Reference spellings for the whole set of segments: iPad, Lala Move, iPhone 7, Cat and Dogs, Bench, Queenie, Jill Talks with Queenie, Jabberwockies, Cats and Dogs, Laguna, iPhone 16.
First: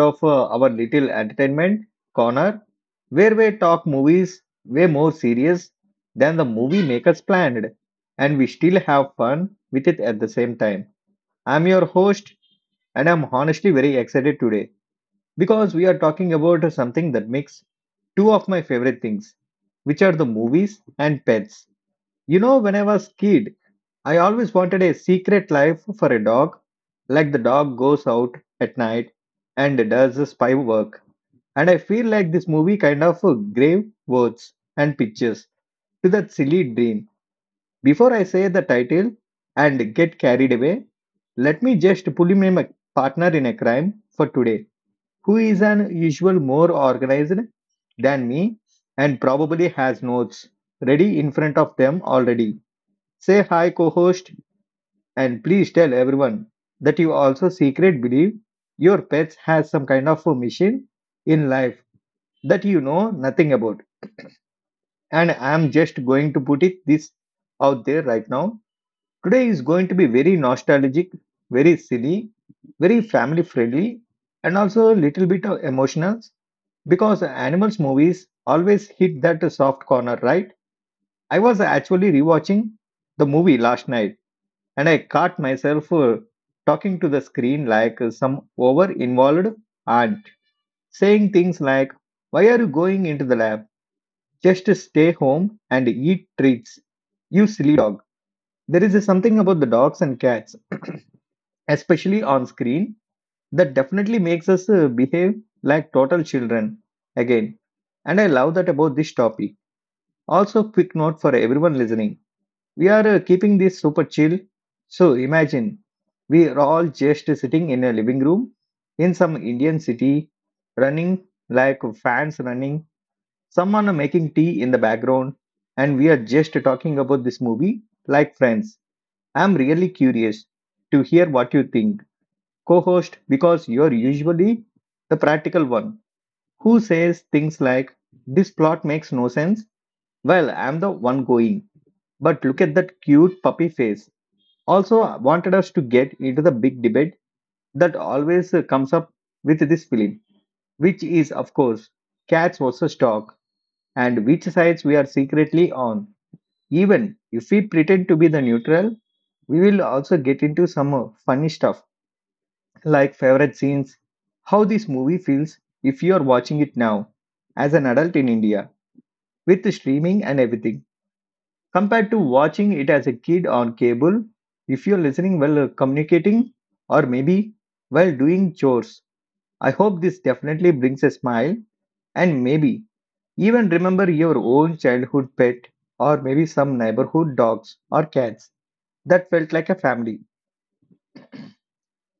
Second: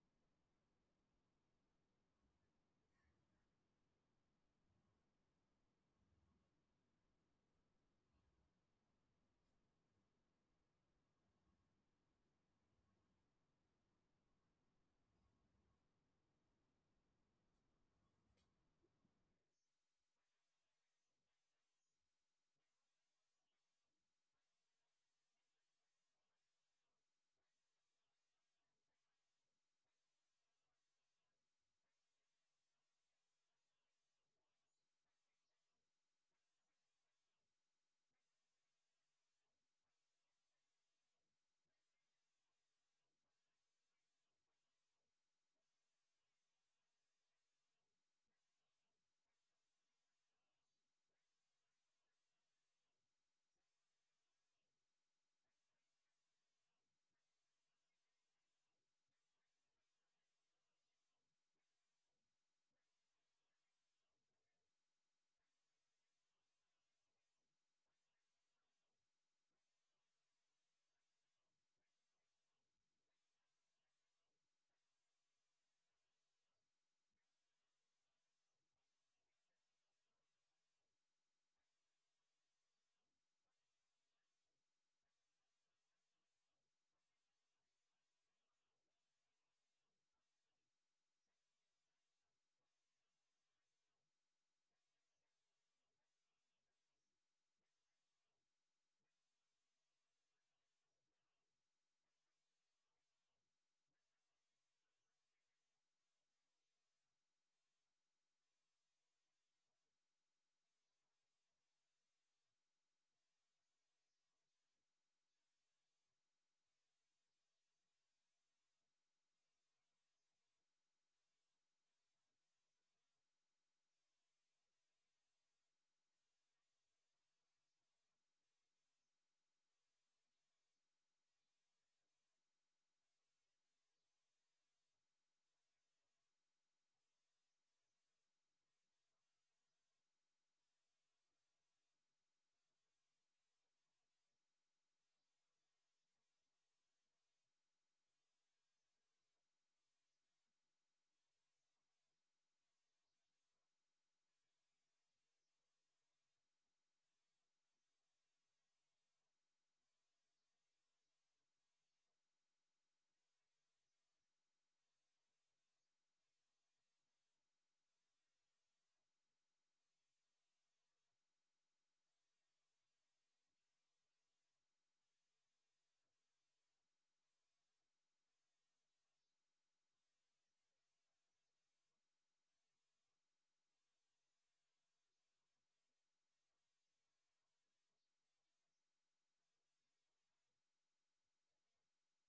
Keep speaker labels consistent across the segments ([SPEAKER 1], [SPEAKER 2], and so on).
[SPEAKER 1] of our little entertainment corner where we talk movies way more serious than the movie makers planned and we still have fun with it at the same time. I'm your host and I'm honestly very excited today because we are talking about something that makes two of my favorite things, which are the movies and pets. You know, when I was kid, I always wanted a secret life for a dog, like the dog goes out at night and does the spy work. And I feel like this movie kind of gave words and pictures to that silly dream. Before I say the title and get carried away, let me just pull in my partner in a crime for today, who is an usual more organized than me and probably has notes ready in front of them already. Say hi, co host, and please tell everyone that you also secret believe your pets has some kind of a mission in life that you know nothing about. And I'm just going to put it this out there right now. Today is going to be very nostalgic, very silly, very family friendly, and also a little bit of emotional because animals movies always hit that soft corner, right? I was actually rewatching the movie last night and I caught myself talking to the screen like some over involved aunt, saying things like, Why are you going into the lab? Just stay home and eat treats. You silly dog. There is something about the dogs and cats, especially on screen, that definitely makes us behave like total children again. And I love that about this topic. Also, quick note for everyone listening we are keeping this super chill. So imagine we are all just sitting in a living room in some Indian city, running like fans running, someone making tea in the background, and we are just talking about this movie like friends. I'm really curious to hear what you think, co host, because you're usually the practical one who says things like, This plot makes no sense. Well, I'm the one going. But look at that cute puppy face also wanted us to get into the big debate that always comes up with this film, which is, of course, cats versus dog and which sides we are secretly on. Even if we pretend to be the neutral, we will also get into some funny stuff like favorite scenes, how this movie feels if you are watching it now as an adult in India with the streaming and everything, compared to watching it as a kid on cable. If you're listening while communicating or maybe while doing chores, I hope this definitely brings a smile and maybe even remember your own childhood pet or maybe some neighborhood dogs or cats that felt like a family.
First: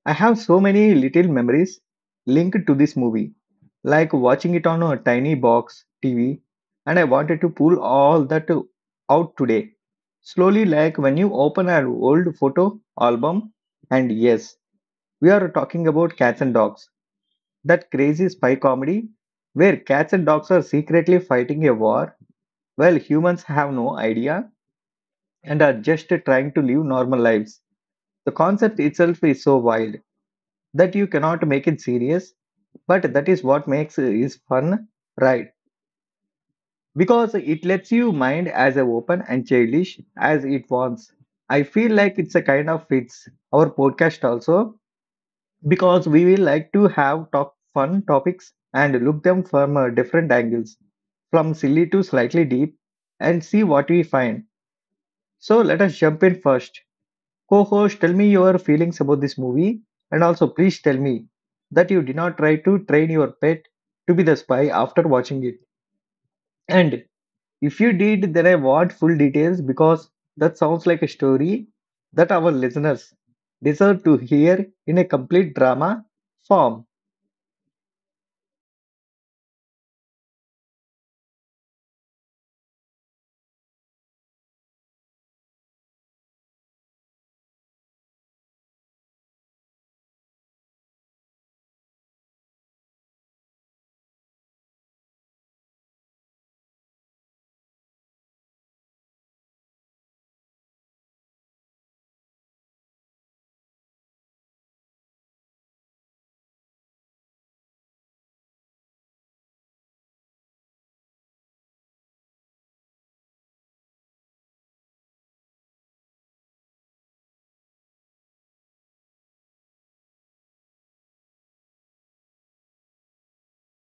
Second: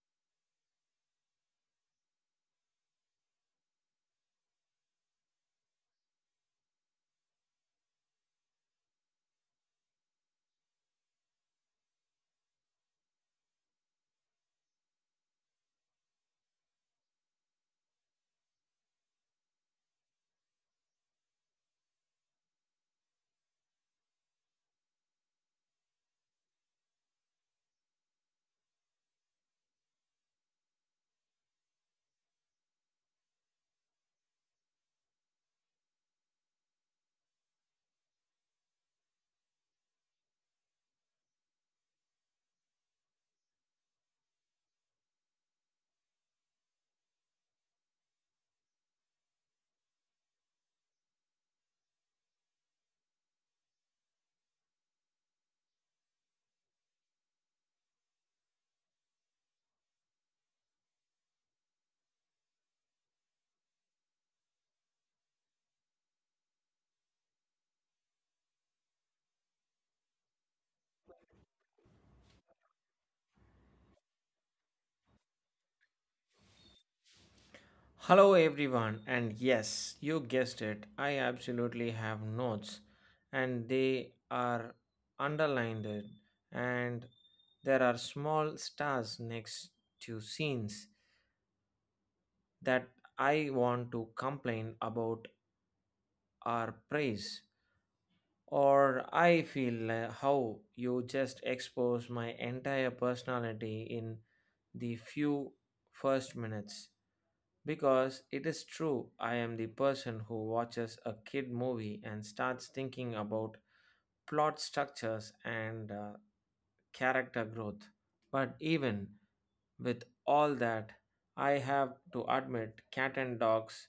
[SPEAKER 1] I have so many little memories linked to this movie like watching it on a tiny box TV, and I wanted to pull all that out today. Slowly, like when you open an old photo album, and yes, we are talking about cats and dogs, that crazy spy comedy where cats and dogs are secretly fighting a war while humans have no idea and are just trying to live normal lives. The concept itself is so wild that you cannot make it serious, but that is what makes it is fun, right? Because it lets you mind as a open and childish as it wants. I feel like it's a kind of fits our podcast also because we will like to have top fun topics and look them from different angles, from silly to slightly deep, and see what we find. So let us jump in first. Co-host, tell me your feelings about this movie, and also please tell me that you did not try to train your pet to be the spy after watching it. And if you did, then I want full details because that sounds like a story that our listeners deserve to hear in a complete drama form.
[SPEAKER 2] Hello, everyone, and yes, you guessed it. I absolutely have notes, and they are underlined, and there are small stars next to scenes that I want to complain about or praise. Or I feel how you just expose my entire personality in the few first minutes. Because it is true, I am the person who watches a kid movie and starts thinking about plot structures and character growth. But even with all that, I have to admit, Cat and Dogs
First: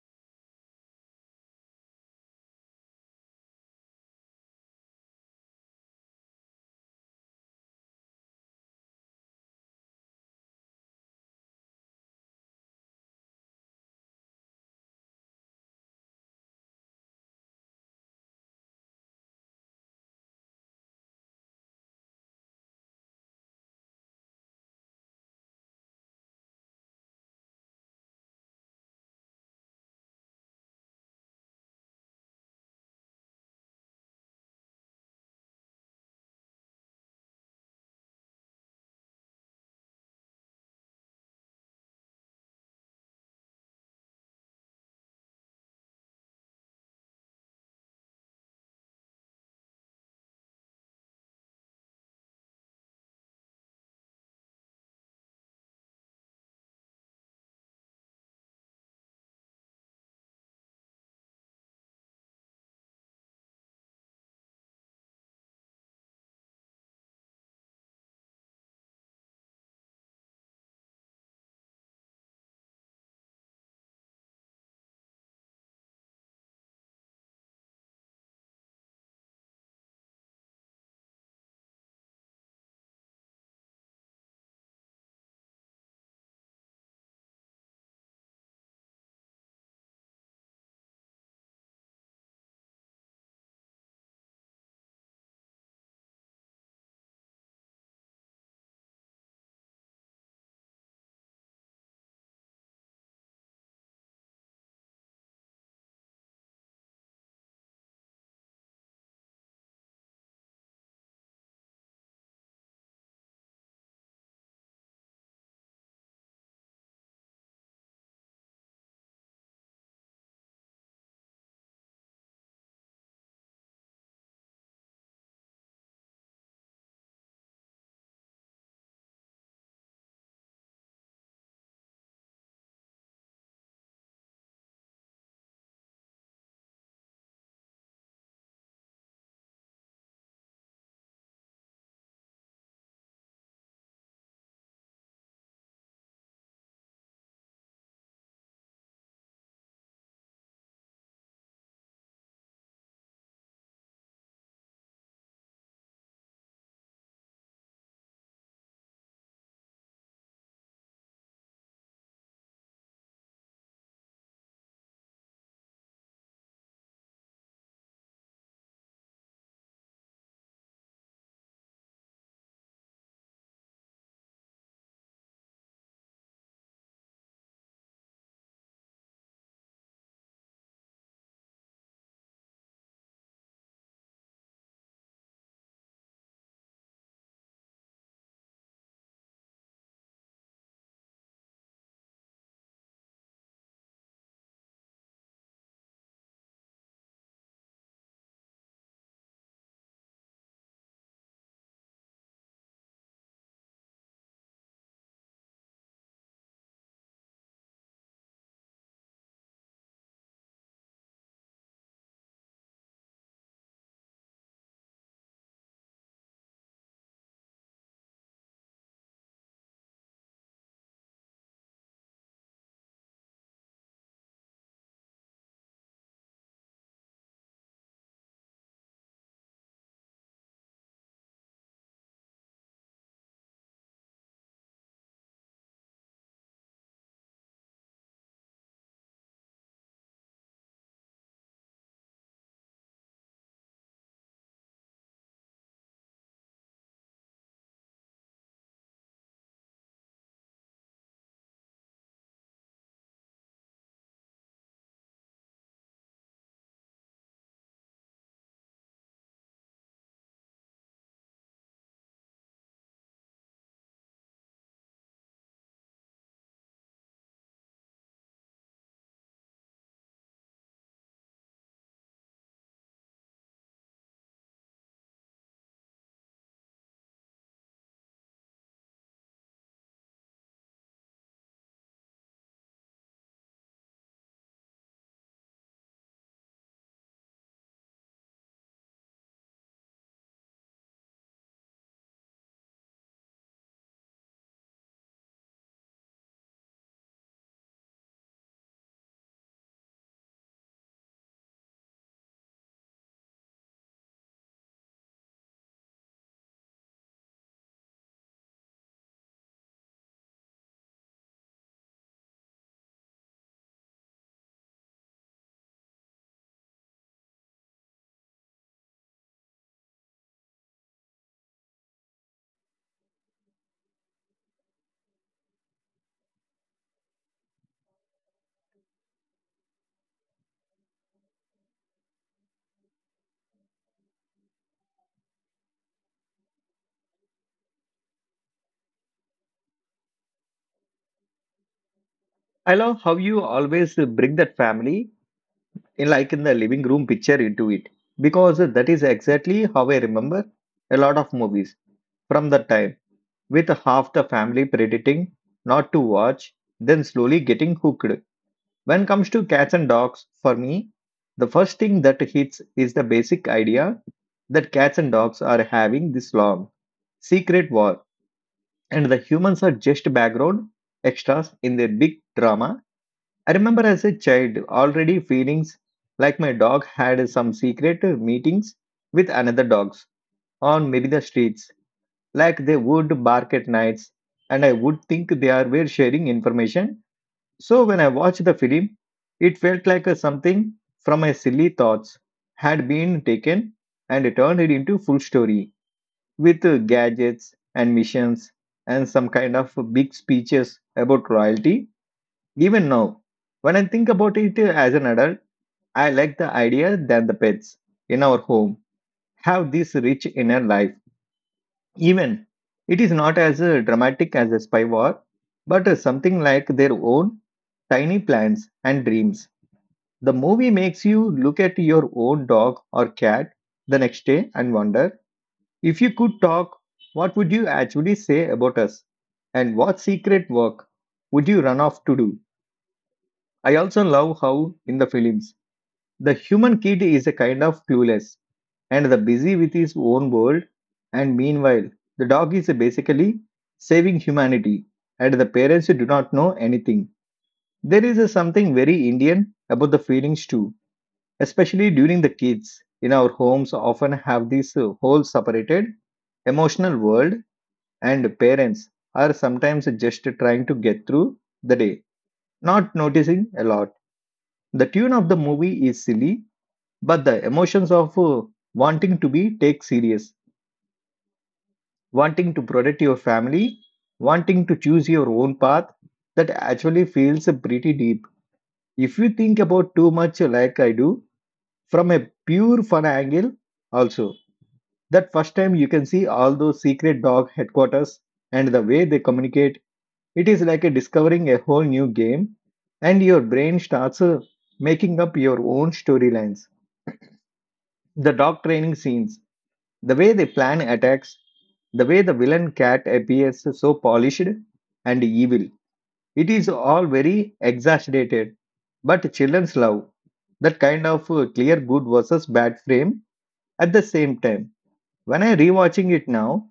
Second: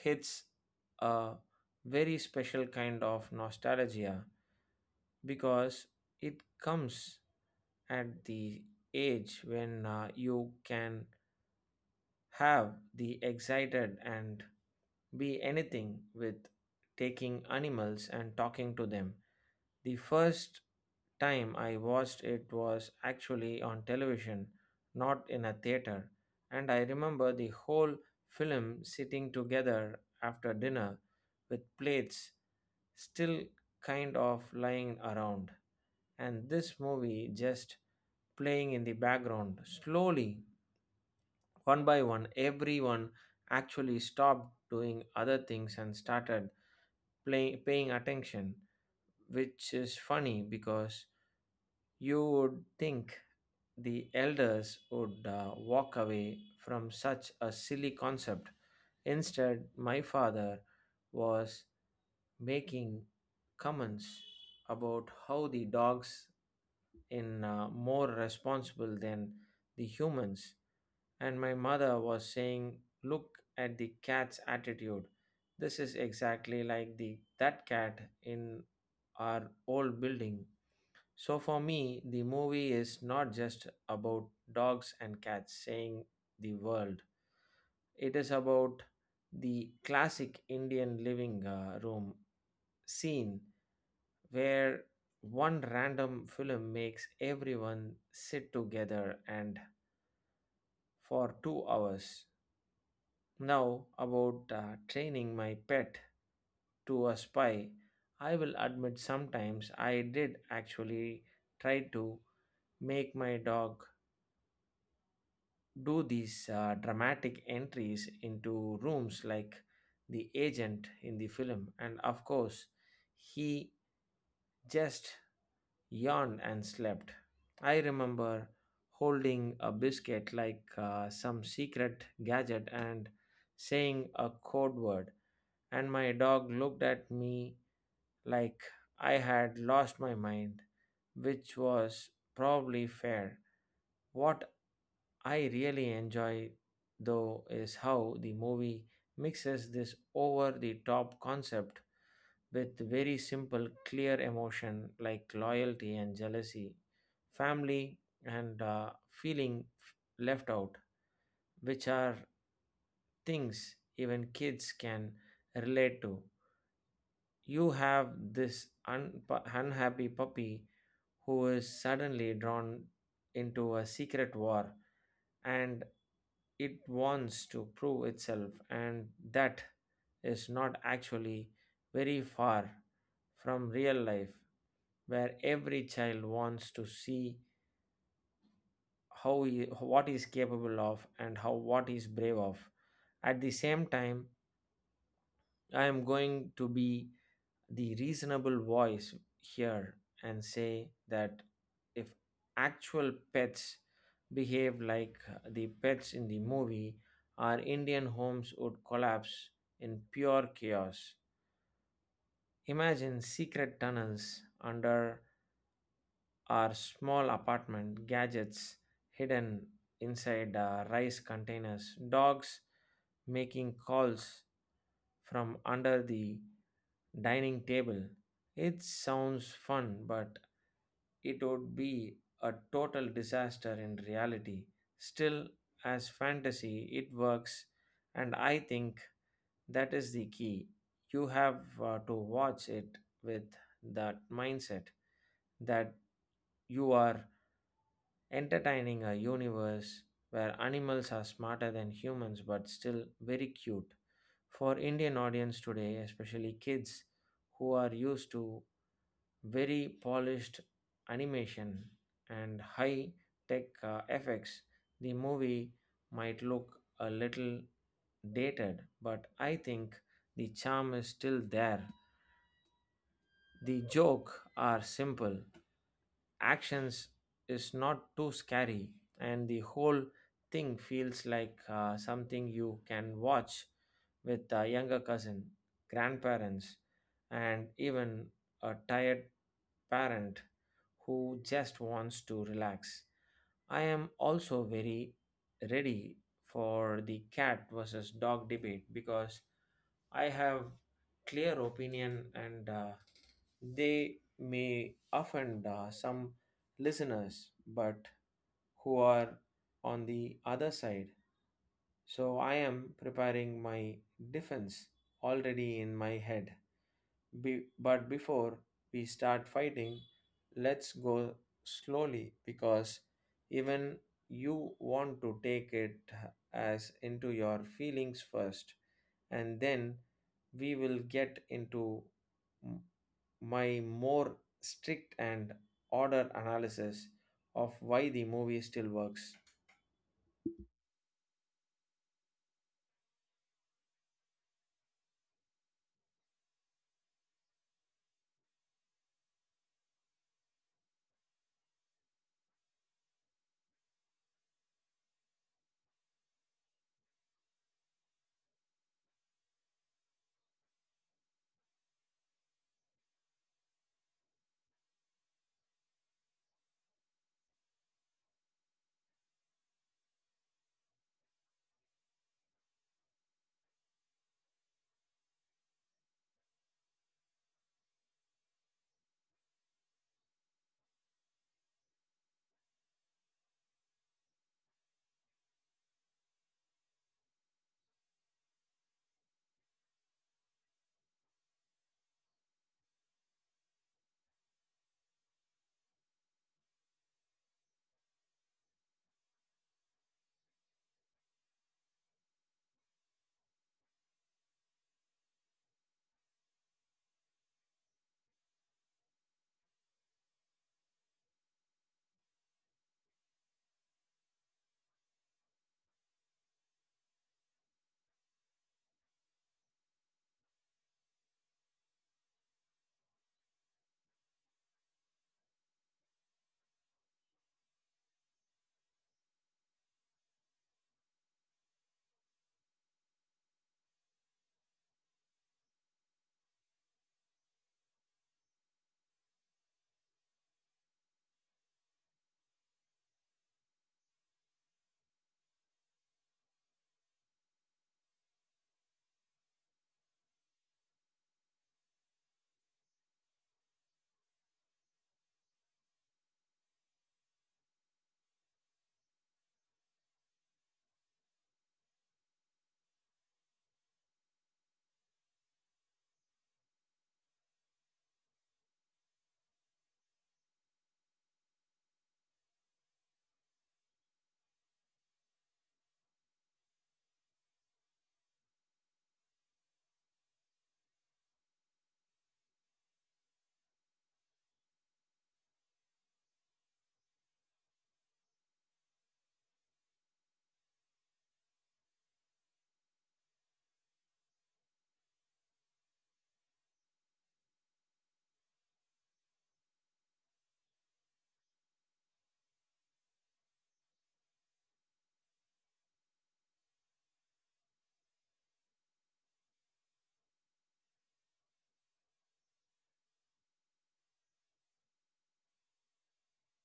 [SPEAKER 2] hits a very special kind of nostalgia because it comes at the age when you can have the excited and be anything with taking animals and talking to them. The first time I watched it was actually on television, not in a theater, and I remember the whole film sitting together after dinner with plates still kind of lying around, and this movie just playing in the background. Slowly, one by one, everyone actually stopped doing other things and started paying attention, which is funny because you would think the elders would walk away from such a silly concept. Instead, my father was making comments about how the dogs in more responsible than the humans. And my mother was saying, "Look at the cat's attitude. This is exactly like the that cat in our old building." So for me, the movie is not just about dogs and cats saying the world. It is about the classic Indian living room scene where one random film makes everyone sit together and for 2 hours. Now, about training my pet to a spy, I will admit sometimes I did actually try to make my dog do these dramatic entries into rooms like the agent in the film, and of course, he just yawned and slept. I remember holding a biscuit like some secret gadget and saying a code word, and my dog looked at me like I had lost my mind, which was probably fair. What I really enjoy, though, is how the movie mixes this over the top concept with very simple, clear emotion like loyalty and jealousy, family, and feeling left out, which are things even kids can relate to. You have this unhappy puppy who is suddenly drawn into a secret war, and it wants to prove itself, and that is not actually very far from real life, where every child wants to see what he's capable of and how what he's brave of. At the same time, I am going to be the reasonable voice here and say that if actual pets behave like the pets in the movie, our Indian homes would collapse in pure chaos. Imagine secret tunnels under our small apartment, gadgets hidden inside rice containers, dogs making calls from under the dining table. It sounds fun, but it would be a total disaster in reality. Still, as fantasy, it works, and I think that is the key. You have to watch it with that mindset that you are entertaining a universe where animals are smarter than humans but still very cute. For Indian audience today, especially kids who are used to very polished animation and high tech effects, the movie might look a little dated, but I think the charm is still there. The joke are simple actions is not too scary, and the whole thing feels like something you can watch with a younger cousin, grandparents, and even a tired parent who just wants to relax. I am also very ready for the cat versus dog debate because I have clear opinion, and they may offend some listeners, but who are on the other side, so I am preparing my defense already in my head. But before we start fighting, let's go slowly, because even you want to take it as into your feelings first, and then we will get into my more strict and ordered analysis of why the movie still works.
[SPEAKER 1] I love how you always bring that family in like in the living room picture into it because that is exactly how I remember a lot of movies from that time with half the family predicting not to watch then slowly getting hooked. When comes to cats and dogs, for me, the first thing that hits is the basic idea that cats and dogs are having this long secret war and the humans are just background extras in their big drama. I remember as a child already feelings like my dog had some secret meetings with another dogs on maybe the streets like they would bark at nights and I would think they are were sharing information so when I watched the film, it felt like a something from my silly thoughts had been taken and turned it into full story with gadgets and missions and some kind of big speeches about royalty. Even now, when I think about it as an adult, I like the idea that the pets in our home have this rich inner life. Even it is not as dramatic as a spy war, but something like their own tiny plans and dreams, the movie makes you look at your own dog or cat the next day and wonder if you could talk, what would you actually say about us? And what secret work would you run off to do? I also love how, in the films, the human kid is a kind of clueless and the busy with his own world, and meanwhile, the dog is basically saving humanity, and the parents do not know anything. There is a something very Indian about the feelings too, especially during the kids in our homes often have this whole separated emotional world and parents are sometimes just trying to get through the day not noticing a lot. The tune of the movie is silly but the emotions of wanting to be take serious, wanting to protect your family, wanting to choose your own path, that actually feels pretty deep if you think about too much like I do. From a pure fun angle also, that first time you can see all those secret dog headquarters and the way they communicate, it is like a discovering a whole new game, and your brain starts making up your own storylines. The dog training scenes, the way they plan attacks, the way the villain cat appears so polished and evil. It is all very exaggerated, but children's love that kind of clear good versus bad frame at the same time. When I rewatching it now,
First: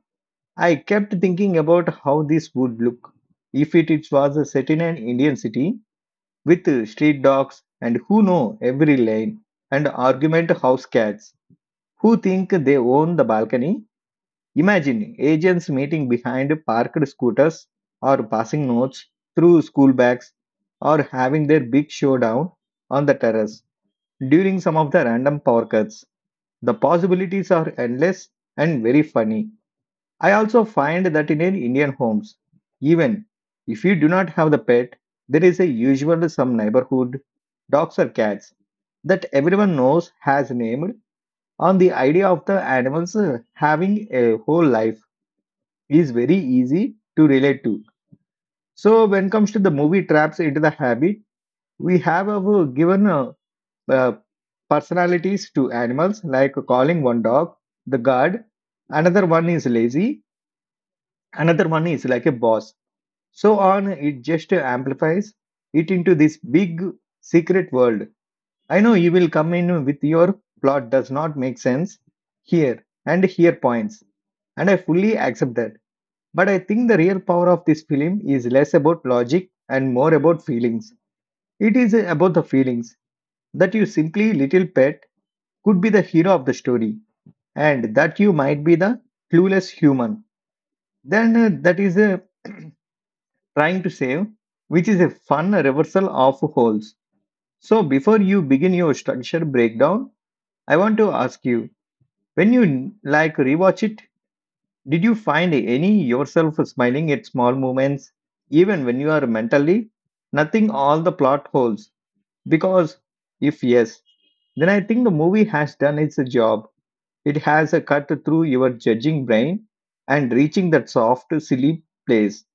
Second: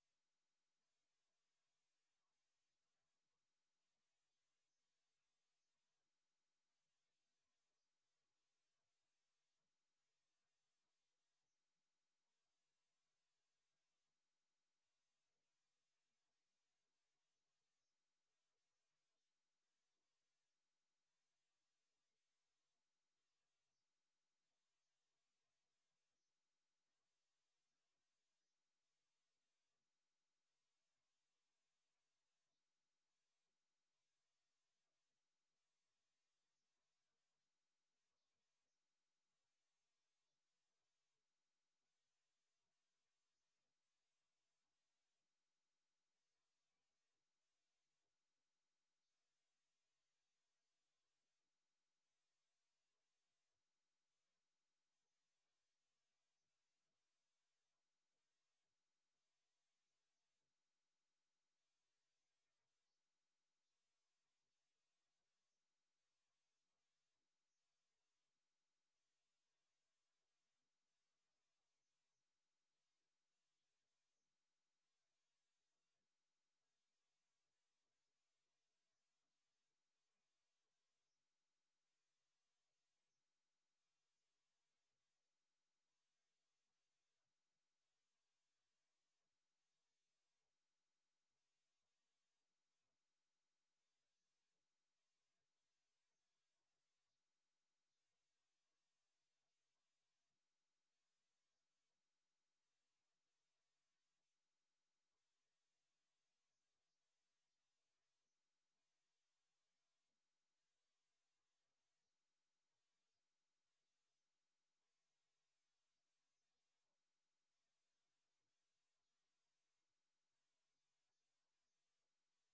[SPEAKER 1] I kept thinking about how this would look if it was set in an Indian city with street dogs and who know every lane and argument house cats who think they own the balcony. Imagine agents meeting behind parked scooters or passing notes through school bags or having their big showdown on the terrace during some of the random power cuts. The possibilities are endless and very funny. I also find that in Indian homes, even if you do not have the pet, there is a usually some neighborhood dogs or cats that everyone knows has named on the idea of the animals having a whole life is very easy to relate to. So when comes to the movie traps into the habit, we have given uh, personalities to animals like calling one dog the guard, another one is lazy, another one is like a boss. So on it just amplifies it into this big secret world. I know you will come in with your plot does not make sense here and here points, and I fully accept that. But I think the real power of this film is less about logic and more about feelings. It is about the feelings that you simply little pet could be the hero of the story, and that you might be the clueless human. Then that is trying to save, which is a fun reversal of holes. So before you begin your structure breakdown, I want to ask you, when you like rewatch it, did you find any yourself smiling at small moments, even when you are mentally nothing all the plot holes? Because if yes, then I think the movie has done its job. It has a cut through your judging brain and reaching that soft, silly place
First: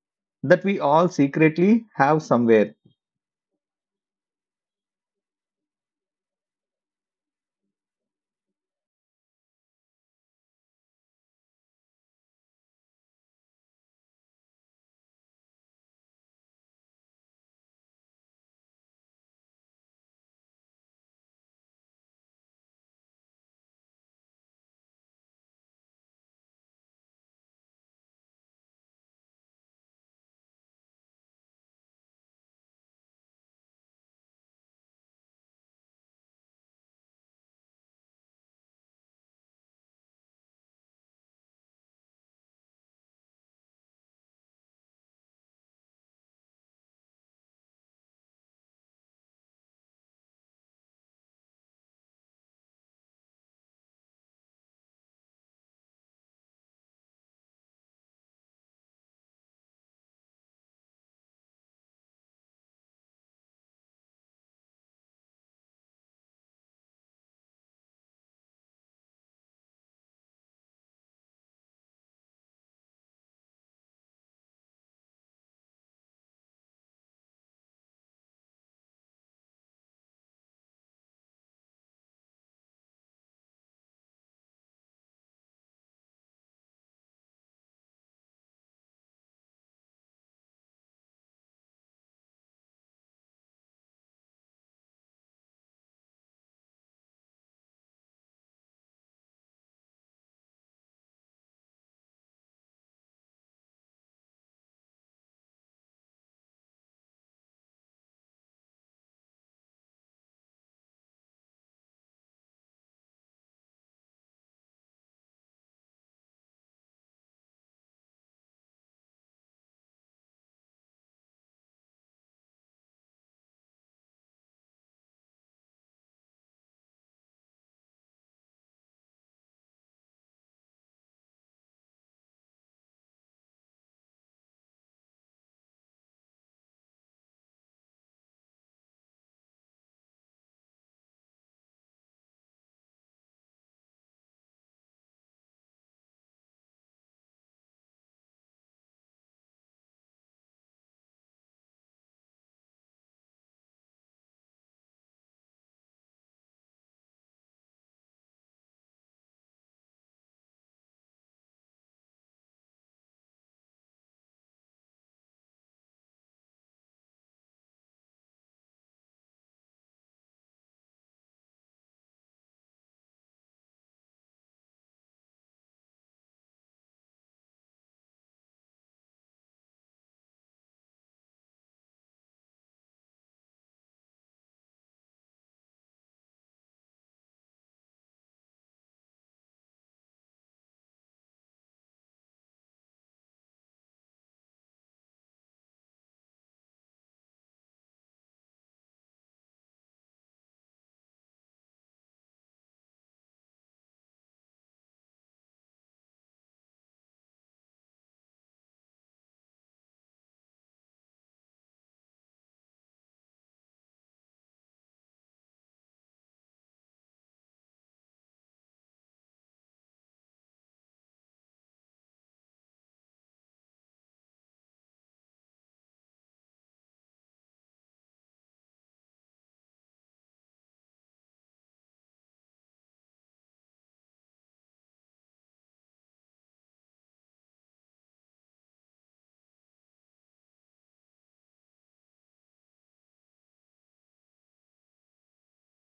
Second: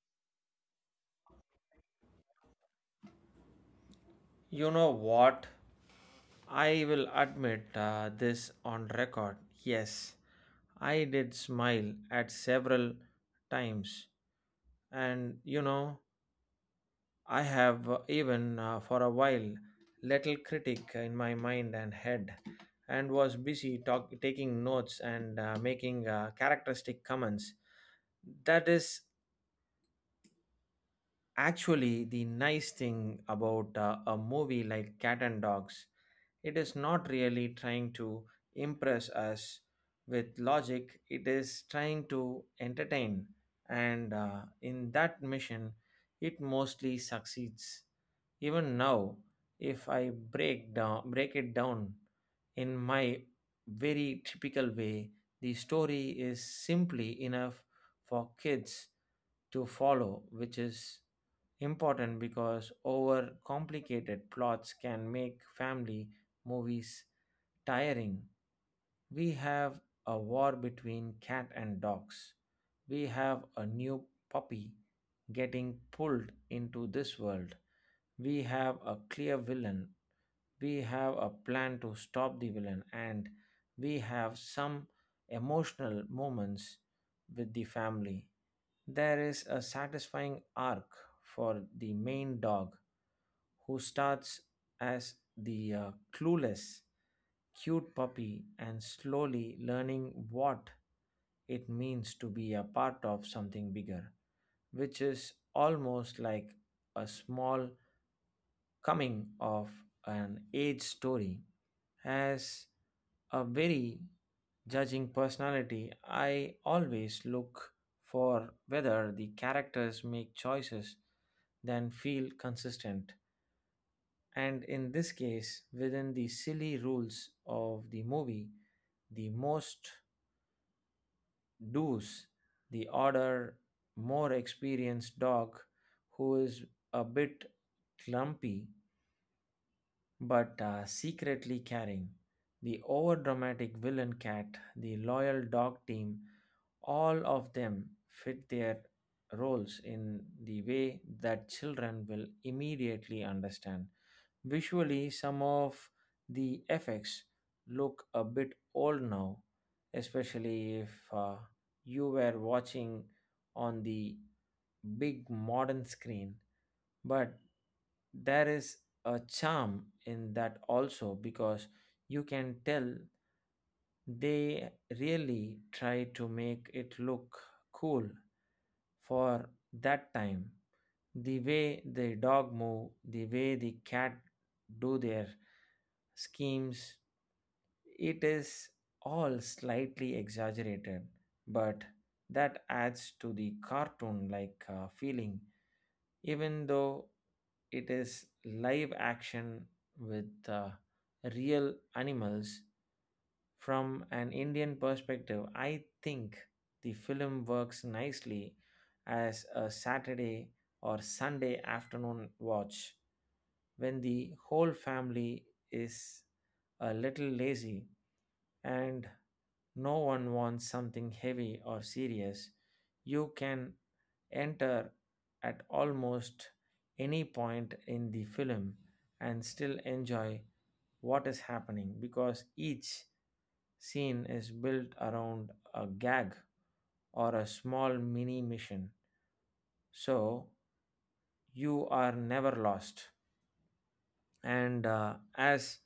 [SPEAKER 1] that we all secretly have somewhere.
[SPEAKER 2] You know what? I will admit this on record. Yes, I did smile at several times, and I have even for a while little critic in my mind and head, and was busy taking notes and making characteristic comments. That is Actually, the nice thing about a movie like Cat and Dogs, it is not really trying to impress us with logic. It is trying to entertain, and in that mission, it mostly succeeds. Even now, if I break it down in my very typical way, the story is simply enough for kids to follow, which is important because over complicated plots can make family movies tiring. We have a war between cat and dogs. We have a new puppy getting pulled into this world. We have a clear villain. We have a plan to stop the villain, and we have some emotional moments with the family. There is a satisfying arc for the main dog, who starts as the clueless, cute puppy and slowly learning what it means to be a part of something bigger, which is almost like a small coming of an age story. Has a very judging personality, I always look for whether the characters make choices than feel consistent. And in this case, within the silly rules of the movie, the most does the odder, more experienced dog, who is a bit clumpy but secretly caring. The overdramatic villain cat, the loyal dog team, all of them fit their roles in the way that children will immediately understand. Visually, some of the effects look a bit old now, especially if you were watching on the big modern screen, but there is a charm in that also because you can tell they really try to make it look cool for that time. The way the dog move, the way the cat do their schemes, it is all slightly exaggerated, but that adds to the cartoon like feeling, even though it is live action with real animals. From an Indian perspective, I think the film works nicely as a Saturday or Sunday afternoon watch, when the whole family is a little lazy and no one wants something heavy or serious. You can enter at almost any point in the film and still enjoy what is happening because each scene is built around a gag or a small mini mission. So you are never lost. And as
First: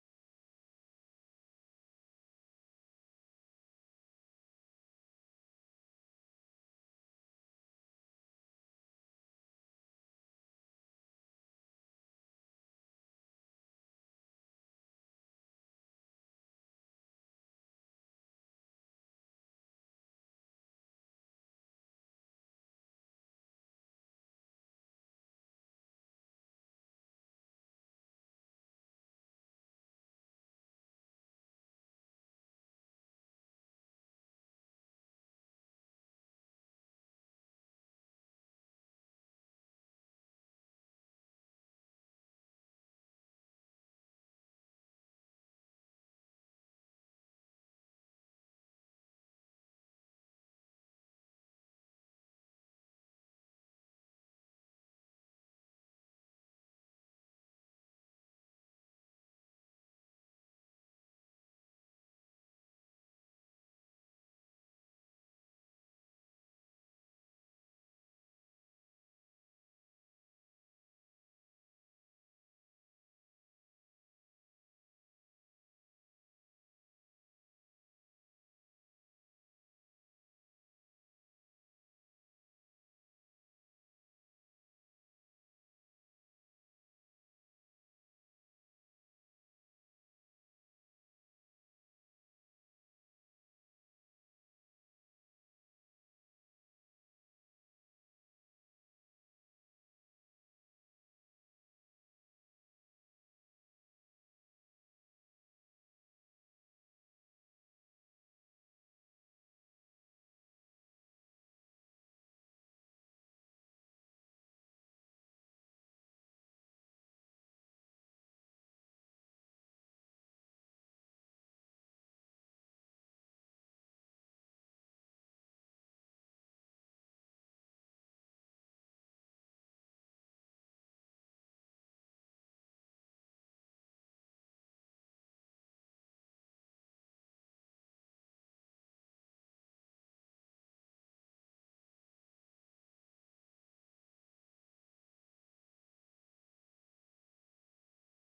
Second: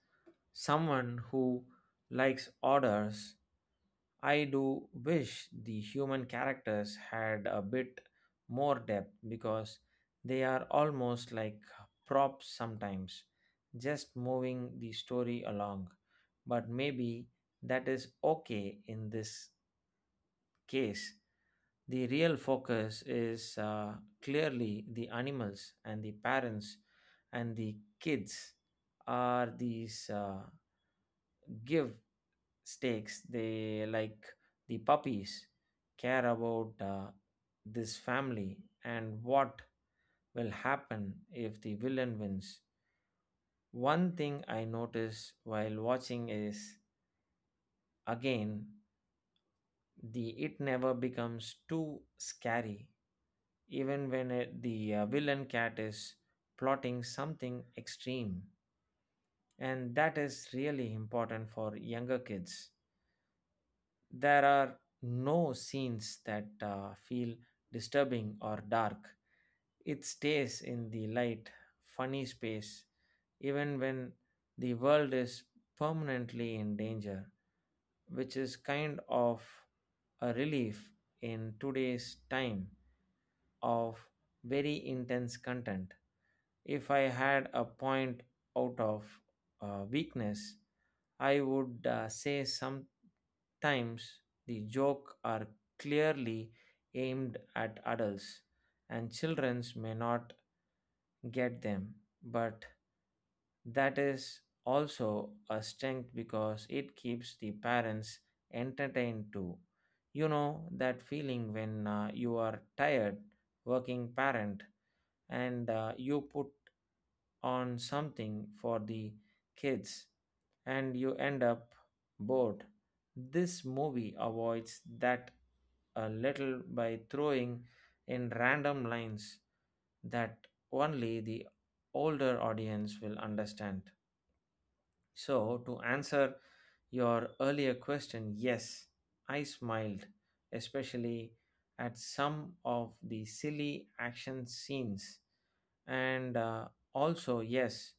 [SPEAKER 2] someone who likes orders, I do wish the human characters had a bit more depth because they are almost like props sometimes, just moving the story along. But maybe that is okay in this case. The real focus is clearly the animals, and the parents and the kids are these. Give stakes they like, the puppies care about this family and what will happen if the villain wins. One thing I notice while watching is, again, the it never becomes too scary, even when the villain cat is plotting something extreme, and that is really important for younger kids. There are no scenes that feel disturbing or dark. It stays in the light, funny space, even when the world is permanently in danger, which is kind of a relief in today's time of very intense content. If I had a point out of weakness, I would say sometimes the joke are clearly aimed at adults and childrens may not get them, but that is also a strength because it keeps the parents entertained too. You know that feeling when you are tired working parent and you put on something for the kids and you end up bored. This movie avoids that a little by throwing in random lines that only the older audience will understand. So, to answer your earlier question, yes, I smiled, especially at some of the silly action scenes. And also, yes,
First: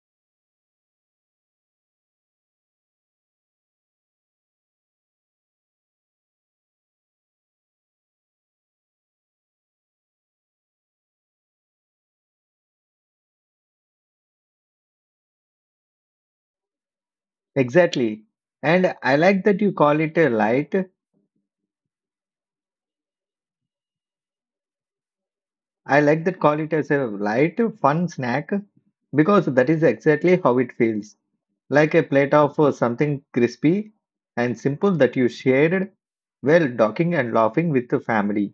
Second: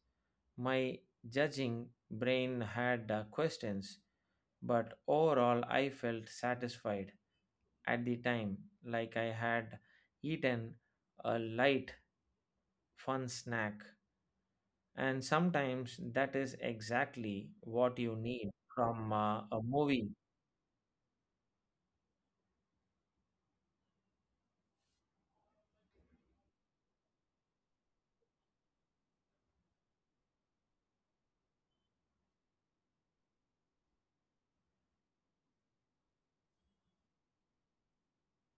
[SPEAKER 2] my judging brain had questions, but overall, I felt satisfied at the time, like I had eaten a light, fun snack. And sometimes that is exactly what you
[SPEAKER 1] Exactly.
[SPEAKER 2] need
[SPEAKER 1] And
[SPEAKER 2] from
[SPEAKER 1] I like
[SPEAKER 2] a
[SPEAKER 1] that you call
[SPEAKER 2] movie.
[SPEAKER 1] it a light. I like that call it as a light, fun snack because that is exactly how it feels. Like a plate of something crispy and simple that you shared while talking and laughing with the family.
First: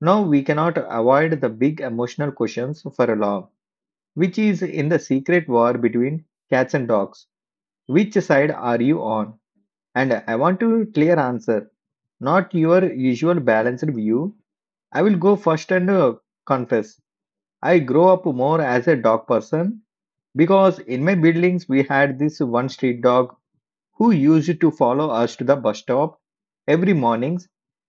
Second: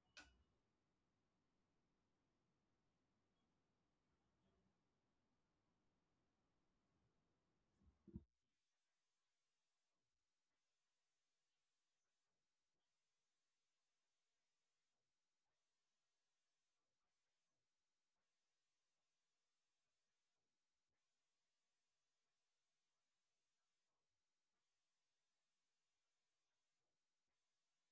[SPEAKER 1] Now we cannot avoid the big emotional questions for a long, which is in the secret war between cats and dogs. Which side are you on? And I want to clear answer, not your usual balanced view. I will go first and confess. I grow up more as a dog person because in my buildings we had this one street dog who used to follow us to the bus stop every mornings,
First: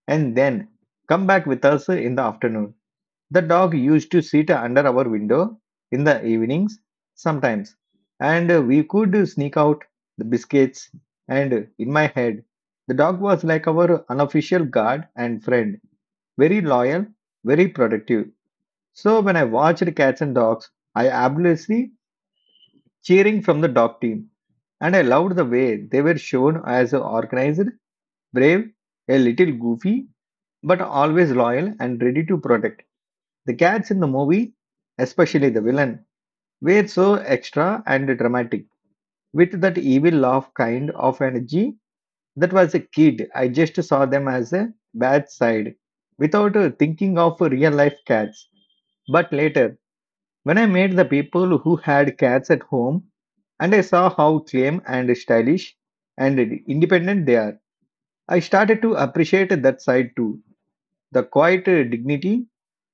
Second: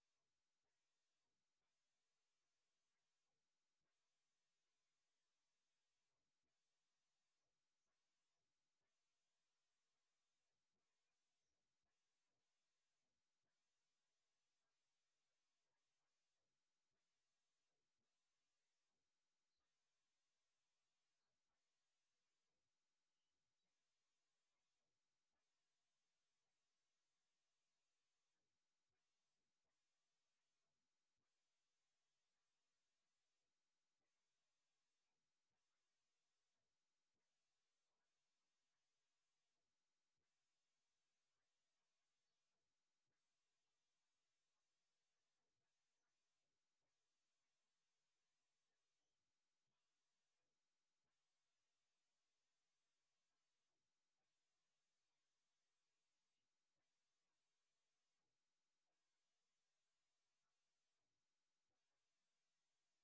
[SPEAKER 1] and then come back with us in the afternoon. The dog used to sit under our window in the evenings sometimes, and we could sneak out the biscuits, and in my head, the dog was like our unofficial guard and friend, very loyal, very productive. So when I watched Cats and Dogs, I absolutely cheering from the dog team, and I loved the way they were shown as organized, brave, a little goofy, but always loyal and ready to protect. The cats in the movie, especially the villain, were so extra and dramatic, with that evil laugh kind of energy that was a kid. I just saw them as a bad side, without thinking of real life cats. But later, when I met the people who had cats at home and I saw how calm and stylish and independent they are, I started to appreciate that side too. The quiet dignity,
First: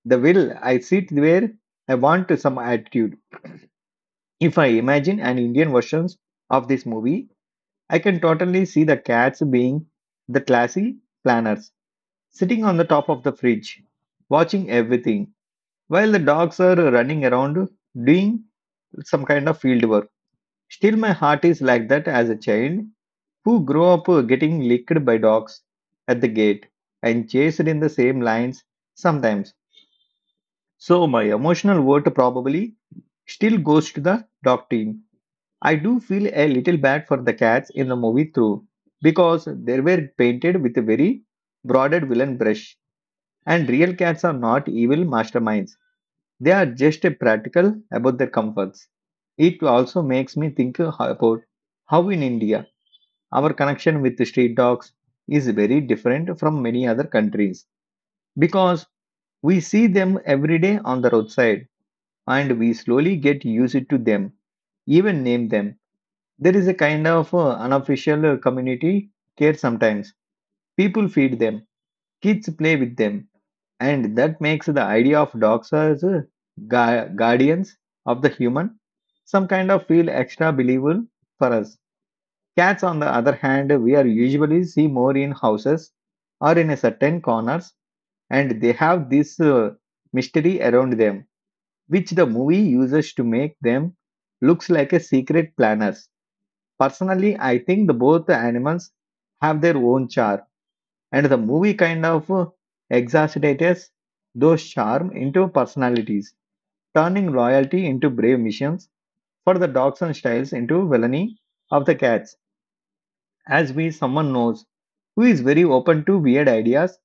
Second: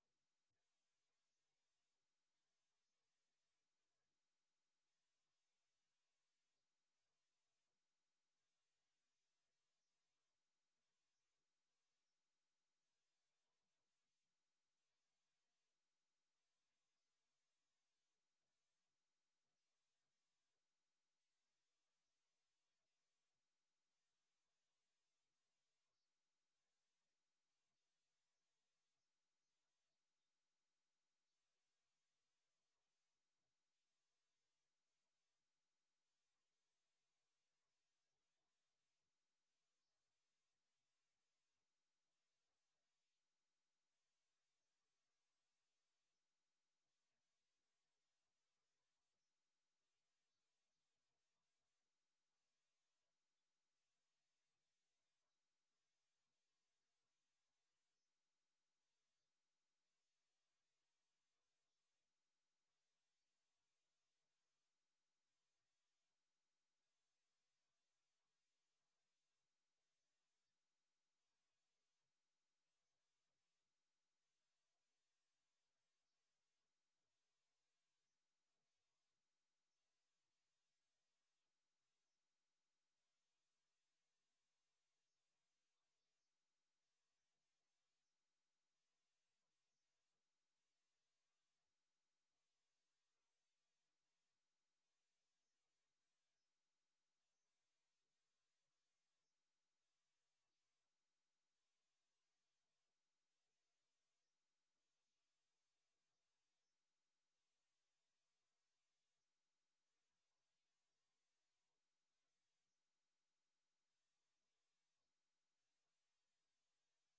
[SPEAKER 1] the will I sit where I want some attitude. If I imagine an Indian versions of this movie, I can totally see the cats being the classy planners, sitting on the top of the fridge, watching everything, while the dogs are running around doing some kind of field work. Still, my heart is like that as a child who grew up getting licked by dogs at the gate and chased in the same lines sometimes. So, my emotional vote probably still goes to the dog team. I do feel a little bad for the cats in the movie too, because they were painted with a very broaded villain brush. And real cats are not evil masterminds, they are just practical about their comforts. It also makes me think about how in India our connection with street dogs is very different from many other countries, because we see them every day on the roadside and we slowly get used to them, even name them. There is a kind of unofficial community care sometimes. People feed them, kids play with them, and that makes the idea of dogs as guardians of the human some kind of feel extra believable for us. Cats, on the other hand, we are usually see more in houses or in a certain corners, and they have this mystery around them, which the movie uses to make them looks like a secret planners. Personally, I think the both animals have their own charm, and the movie kind of exacerbates those charm into personalities, turning loyalty into brave missions for the dogs and styles into villainy of the cats. As we someone knows who is very open to weird ideas,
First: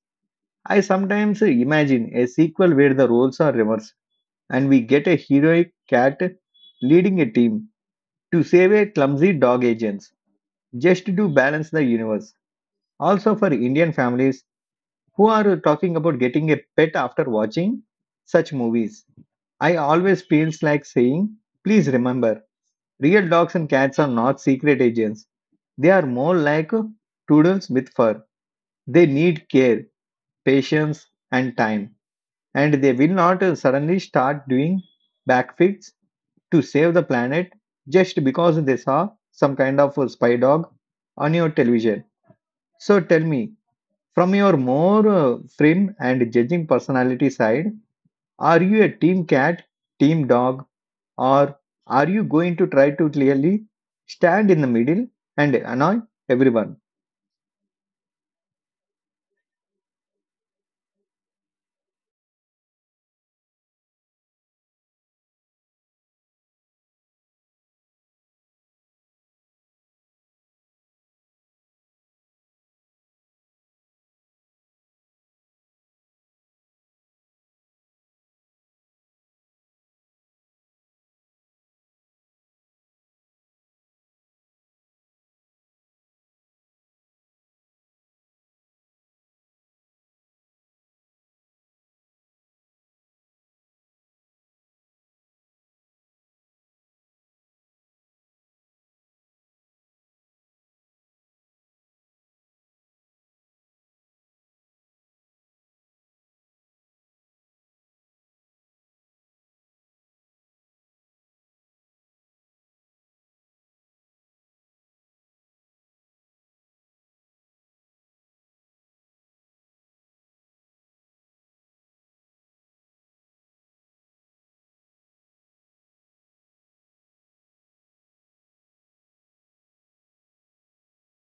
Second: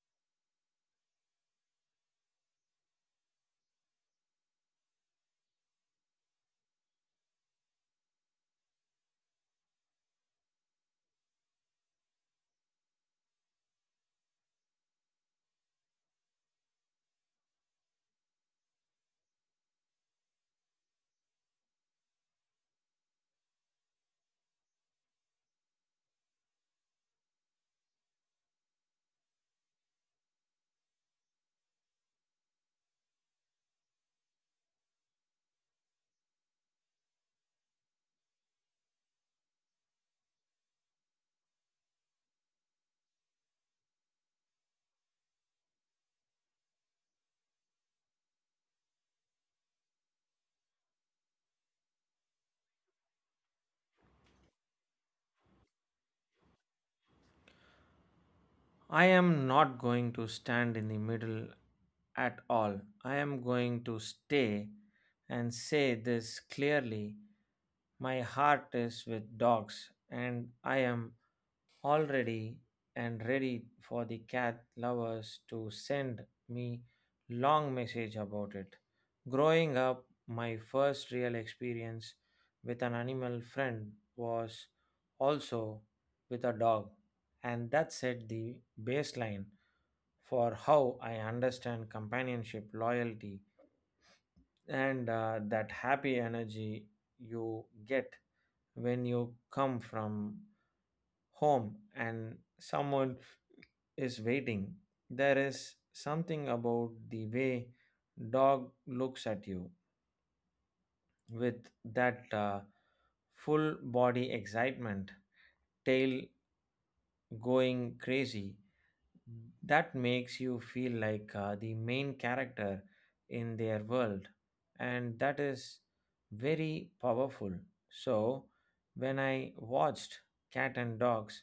[SPEAKER 1] I sometimes imagine a sequel where the roles are reversed and we get a heroic cat leading a team to save a clumsy dog agents, just to balance the universe. Also for Indian families who are talking about getting a pet after watching such movies, I always feels like saying, please remember, real dogs and cats are not secret agents. They are more like toodles with fur. They need care, patience, and time, and they will not suddenly start doing backflips to save the planet just because they saw some kind of a spy dog on your television. So tell me, from your more firm and judging personality side, are you a team cat, team dog, or are you going to try to clearly stand in the middle and annoy everyone?
[SPEAKER 2] I am not going to stand in the middle at all. I am going to stay and say this clearly. My heart is with dogs, and I am already and ready for the cat lovers to send me long message about it. Growing up, my first real experience with an animal friend was also with a dog, and that set the baseline for how I understand companionship, loyalty, and that happy energy you get when you come from home and someone is waiting. There is something about the way dog looks at you with that full body excitement, tail going crazy, that makes you feel like the main character in their world, and that is very powerful. So when I watched Cat and Dogs,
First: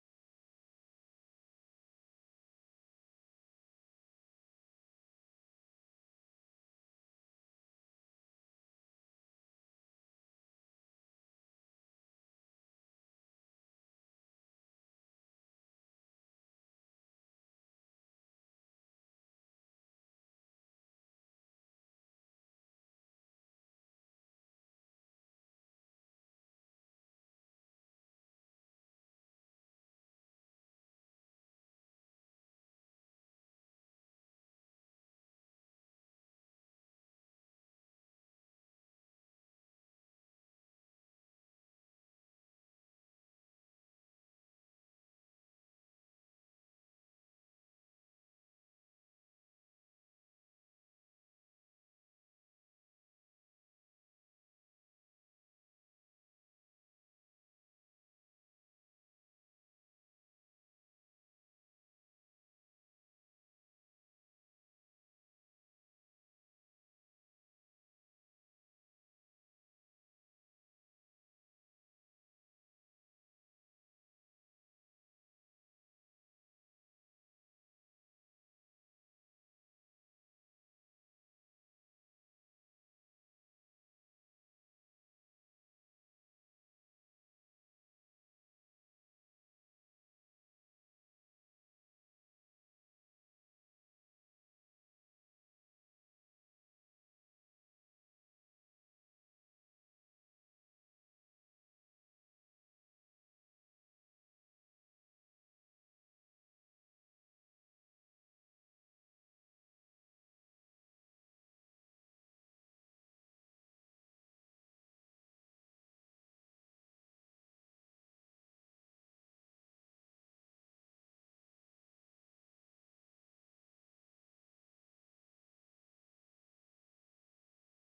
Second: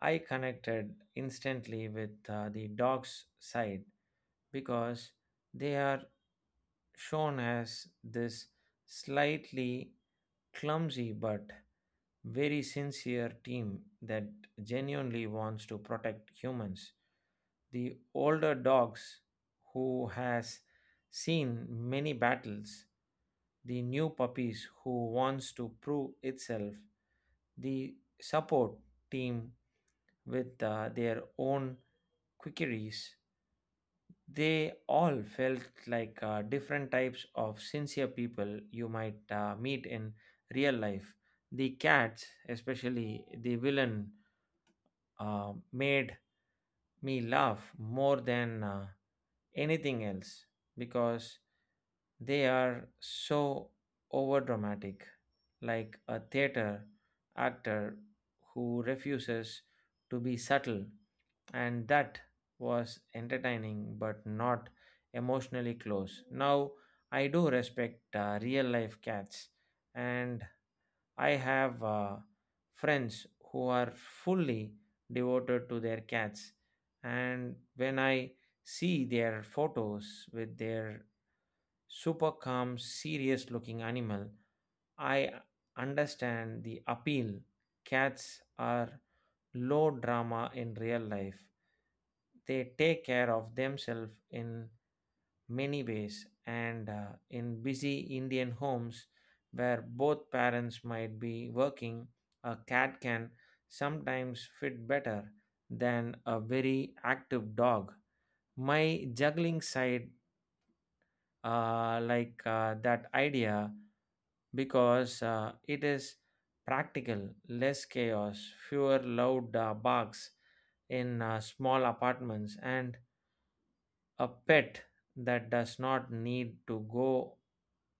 [SPEAKER 2] I connected instantly with the dog's side because they are shown as this slightly clumsy but very sincere team that genuinely wants to protect humans. The older dogs who has seen many battles, the new puppies who wants to prove itself, the support team with their own quickeries, they all felt like different types of sincere people you might meet in real life. The cats, especially the villain, made me laugh more than anything else because they are so over dramatic, like a theater actor who refuses to be subtle, and that was entertaining but not emotionally close. Now, I do respect real life cats, and I have friends who are fully devoted to their cats, and when I see their photos with their super calm, serious looking animal, I understand the appeal. Cats are low drama in real life. They take care of themselves in many ways, and in busy Indian homes where both parents might be working, a cat can sometimes fit better than a very active dog. My juggling side like that idea because it is practical, less chaos, fewer loud barks in small apartments, and a pet that does not need to go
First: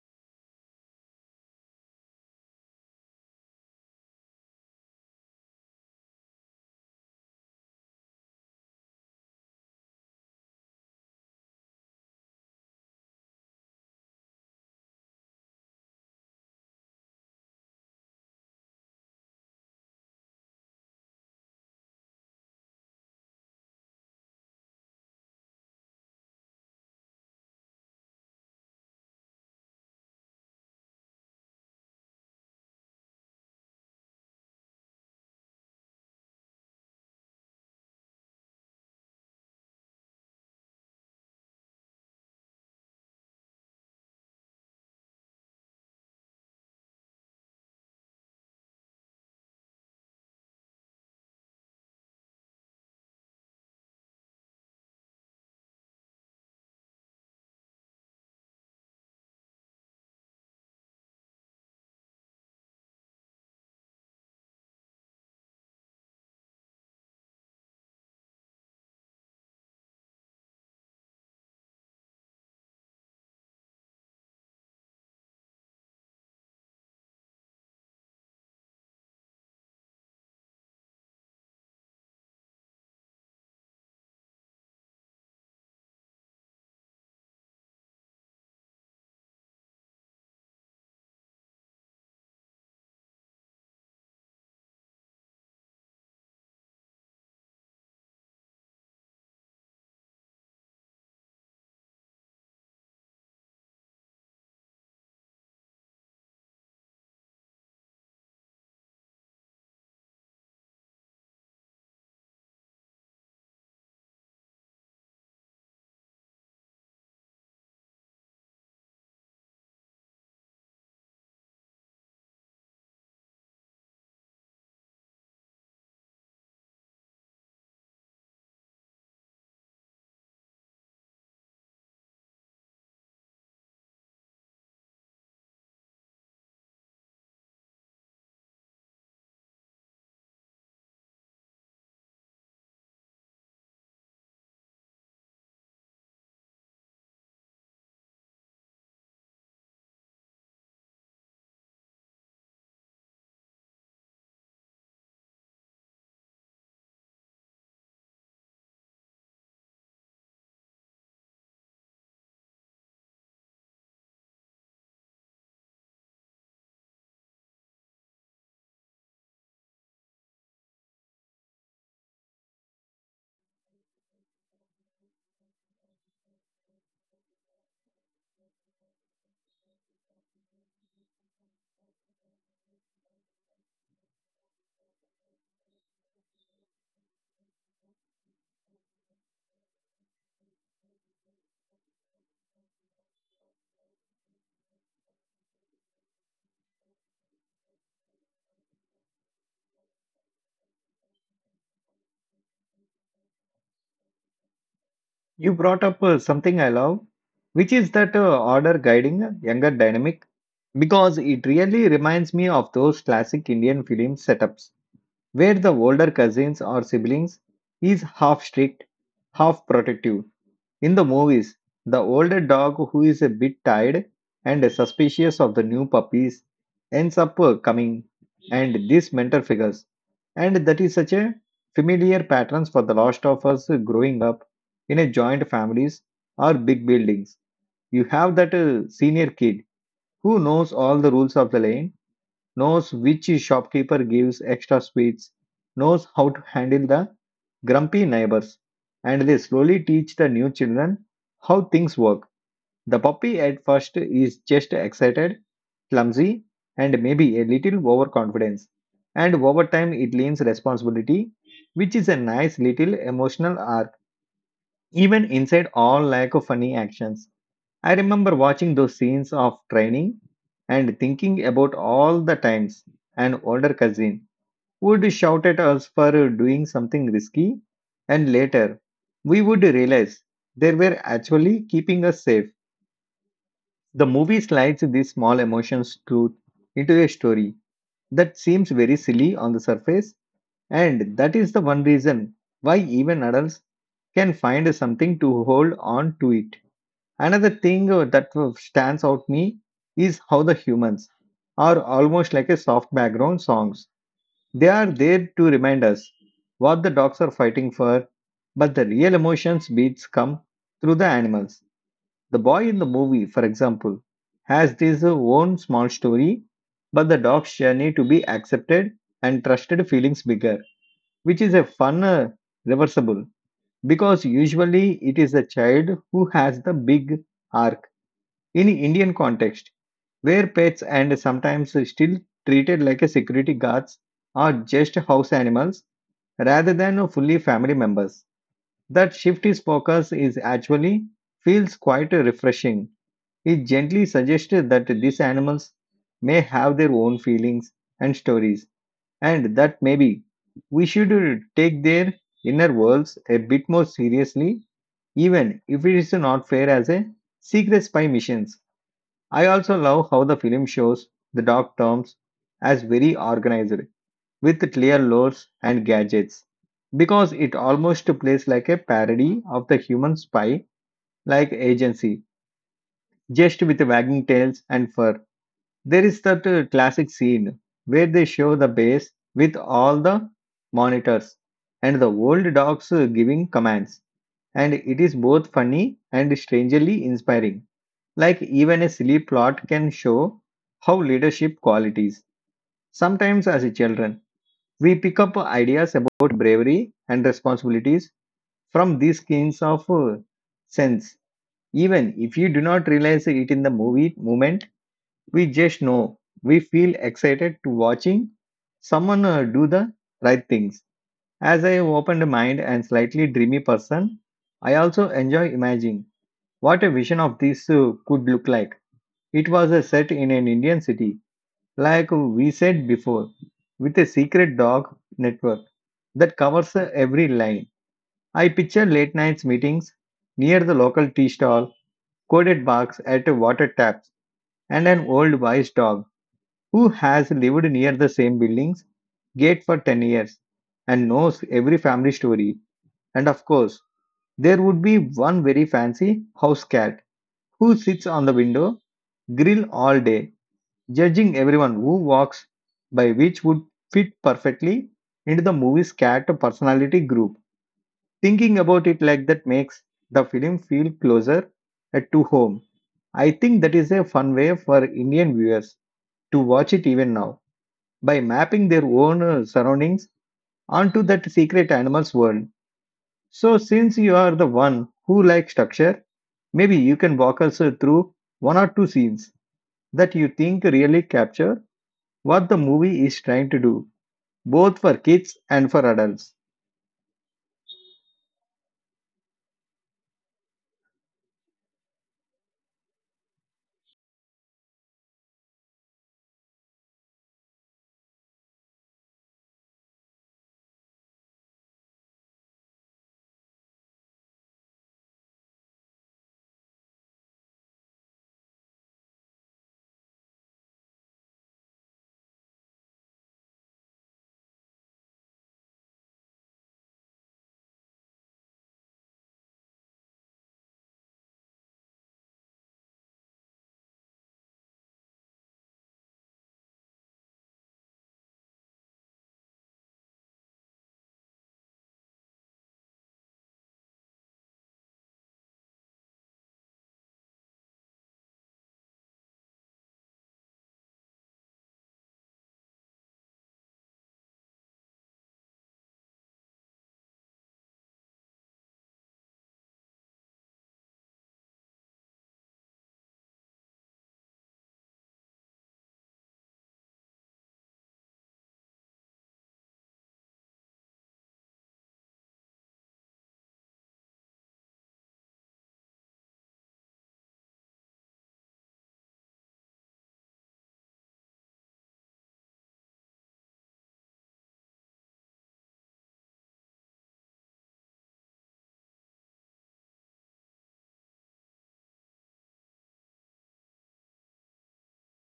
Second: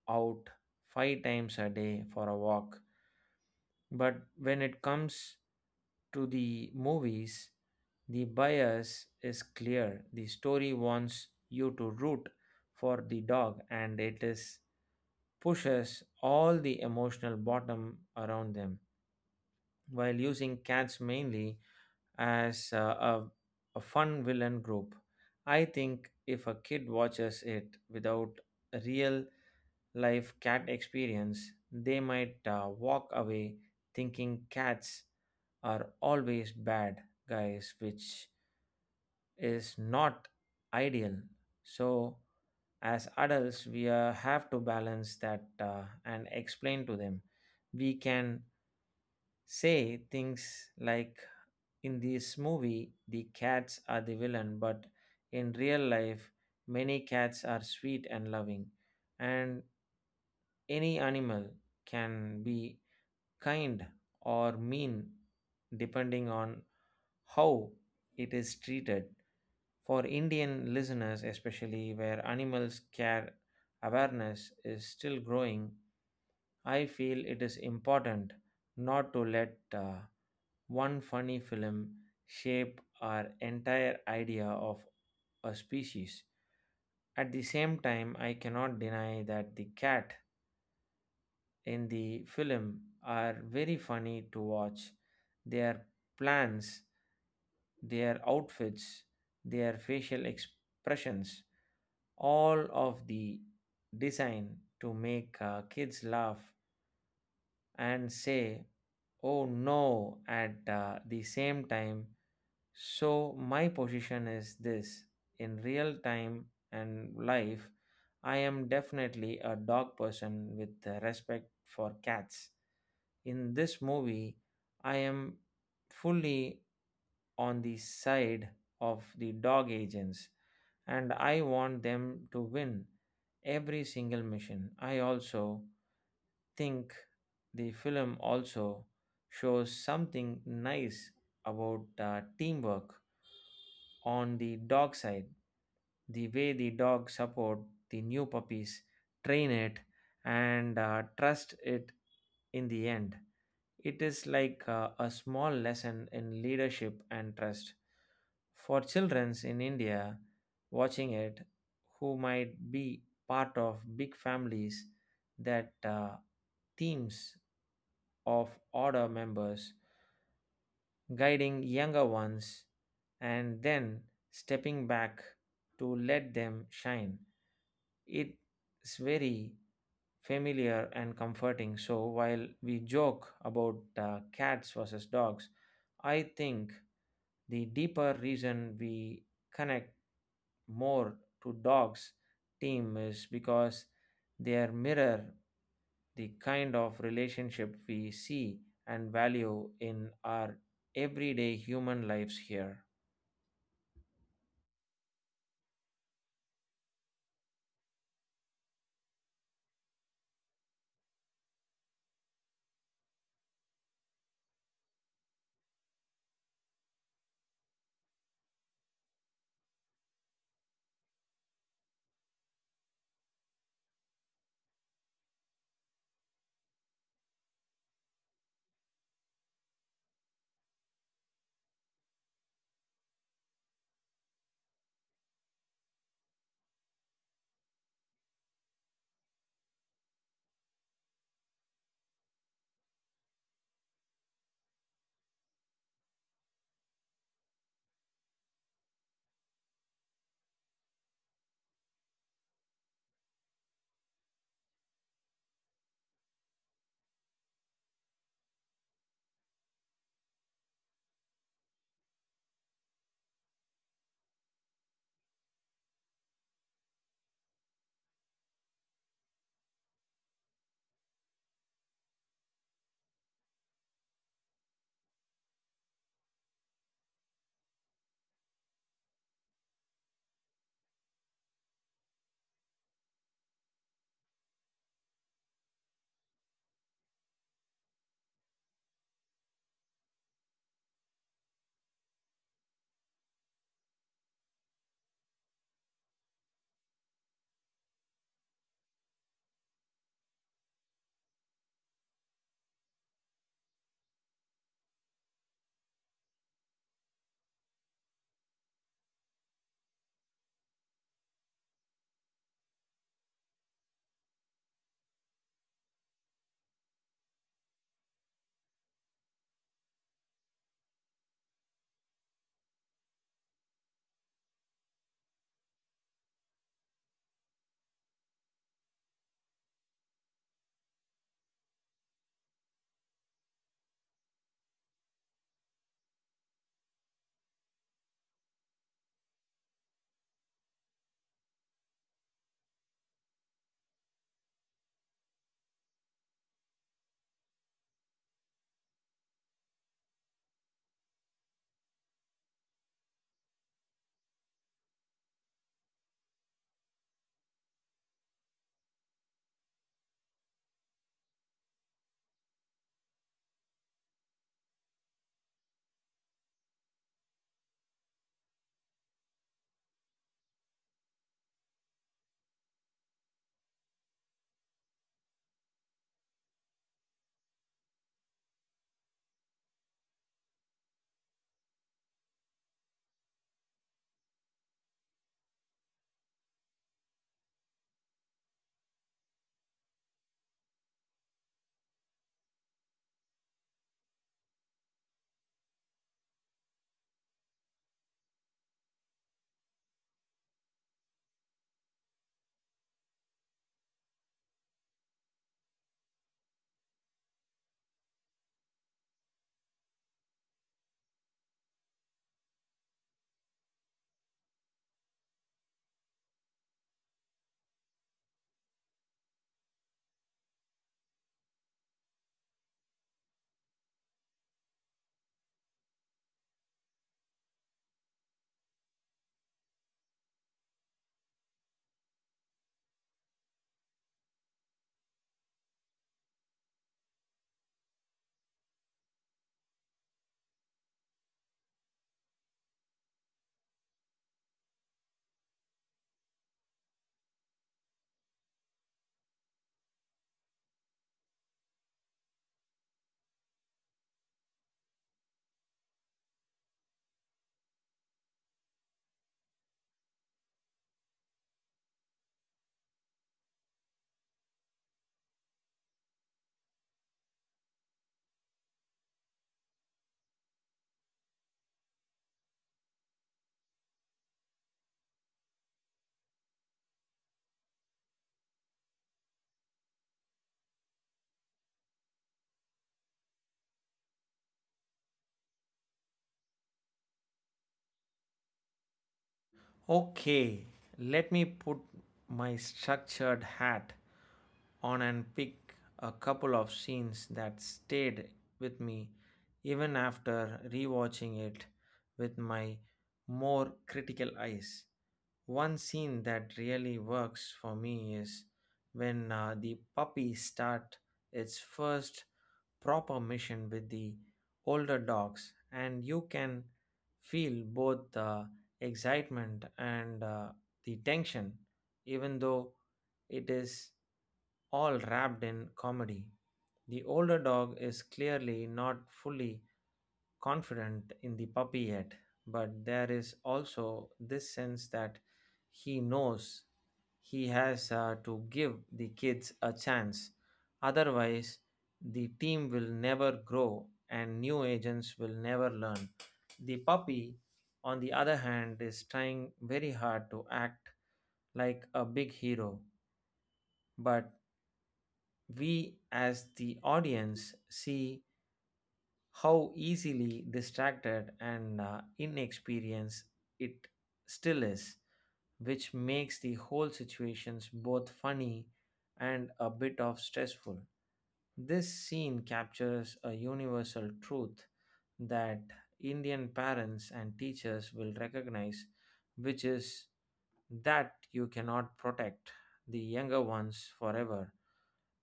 [SPEAKER 2] out five times a day for a walk. But when it comes to the movies, the bias is clear. The story wants you to root for the dog, and it is pushes all the emotional bottom around them while using cats mainly as a, a fun villain group. I think if a kid watches it without a real life cat experience, they might walk away thinking cats are always bad guys, which is not ideal. So, as adults, we have to balance that and explain to them. We can say things like in this movie, the cats are the villain, but in real life, many cats are sweet and loving, and any animal can be kind or mean depending on how it is treated. For Indian listeners, especially where animals care awareness is still growing, I feel it is important not to let one funny film shape our entire idea of a species. At the same time, I cannot deny that the cat in the film are very funny to watch. Their plans, their outfits, their facial expressions, all of the design to make kids laugh and say, oh no, at the same time. So, my position is this: in real time and life, I am definitely a dog person with respect for cats. In this movie, I am fully on the side of the dog agents and I want them to win every single mission. I also think the film also shows something nice about teamwork on the dog side, the way the dog support the new puppies, train it, and trust it in the end. It is like a small lesson in leadership and trust. For children in India watching it, who might be part of big families that teams of order members guiding younger ones and then stepping back to let them shine. It's very familiar and comforting. So while we joke about cats versus dogs, I think the deeper reason we connect more to dogs team is because they mirror the kind of relationship we see and value in our everyday human lives here.
[SPEAKER 1] You brought up something I love, which is that order guiding younger dynamic, because it really reminds me of those classic Indian film setups where the older cousins or siblings is half strict, half protective. In the movies, the older dog who is a bit tired and suspicious of the new puppies ends up coming and these mentor figures. And that is such a familiar patterns for the lost of us growing up in a joint families or big buildings. You have that senior kid who knows all the rules of the lane, knows which shopkeeper gives extra sweets, knows how to handle the grumpy neighbors, and they slowly teach the new children how things work. The puppy at first is just excited, clumsy, and maybe a little overconfidence, and over time it learns responsibility, which is a nice little emotional arc, even inside all lack of funny actions. I remember watching those scenes of training and thinking about all the times an older cousin would shout at us for doing something risky, and later we would realize they were actually keeping us safe. The movie slides these small emotions truth into a story that seems very silly on the surface, and that is the one reason why even adults can find something to hold on to it. Another thing that stands out me is how the humans are almost like a soft background songs. They are there to remind us what the dogs are fighting for, but the real emotions beats come through the animals. The boy in the movie, for example, has his own small story, but the dog's journey to be accepted and trusted feelings bigger, which is a fun reversible because usually it is the child who has the big arc. In Indian context, where pets and sometimes still treated like a security guards are just house animals rather than fully family members. That shift is focus is actually feels quite refreshing. It gently suggests that these animals may have their own feelings and stories, and that maybe we should take their inner worlds a bit more seriously, even if it is not fair as a secret spy missions. I also love how the film shows the dog terms as very organized, with clear lores and gadgets, because it almost plays like a parody of the human spy like agency, just with wagging tails and fur. There is that classic scene where they show the base with all the monitors and the old dogs giving commands, and it is both funny and strangely inspiring. Like, even a silly plot can show how leadership qualities. Sometimes, as children, we pick up ideas about bravery and responsibilities from these kinds of sense. Even if you do not realize it in the movie moment, we just know we feel excited to watching someone do the right things. As I opened mind and slightly dreamy person, I also enjoy imagining what a vision of this could look like it was a set in an Indian city, like we said before, with a secret dog network that covers every line. I picture late nights meetings near the local tea stall, coded barks at a water taps, and an old wise dog who has lived near the same building's gate for 10 years and knows every family story. And of course, there would be one very fancy house cat who sits on the window grill all day judging everyone who walks by, which would fit perfectly into the movie's cat personality group. Thinking about it like that makes the film feel closer to home. I think that is a fun way for Indian viewers to watch it even now, by mapping their own surroundings onto that secret animal's world. So, since you are the one who likes structure, maybe you can walk us through one or two scenes that you think really capture what the movie is trying to do, both for kids and for adults.
[SPEAKER 2] Okay, let me put my structured hat on and pick a couple of scenes that stayed with me even after rewatching it with my more critical eyes. One scene that really works for me is when the puppy start its first proper mission with the older dogs, and you can feel both the excitement and the tension, even though it is all wrapped in comedy. The older dog is clearly not fully confident in the puppy yet, but there is also this sense that he knows he has to give the kids a chance. Otherwise, the team will never grow and new agents will never learn. The puppy, on the other hand, is trying very hard to act like a big hero, but we as the audience see how easily distracted and inexperienced it still is, which makes the whole situations both funny and a bit of stressful. This scene captures a universal truth that Indian parents and teachers will recognize, which is that you cannot protect the younger ones forever.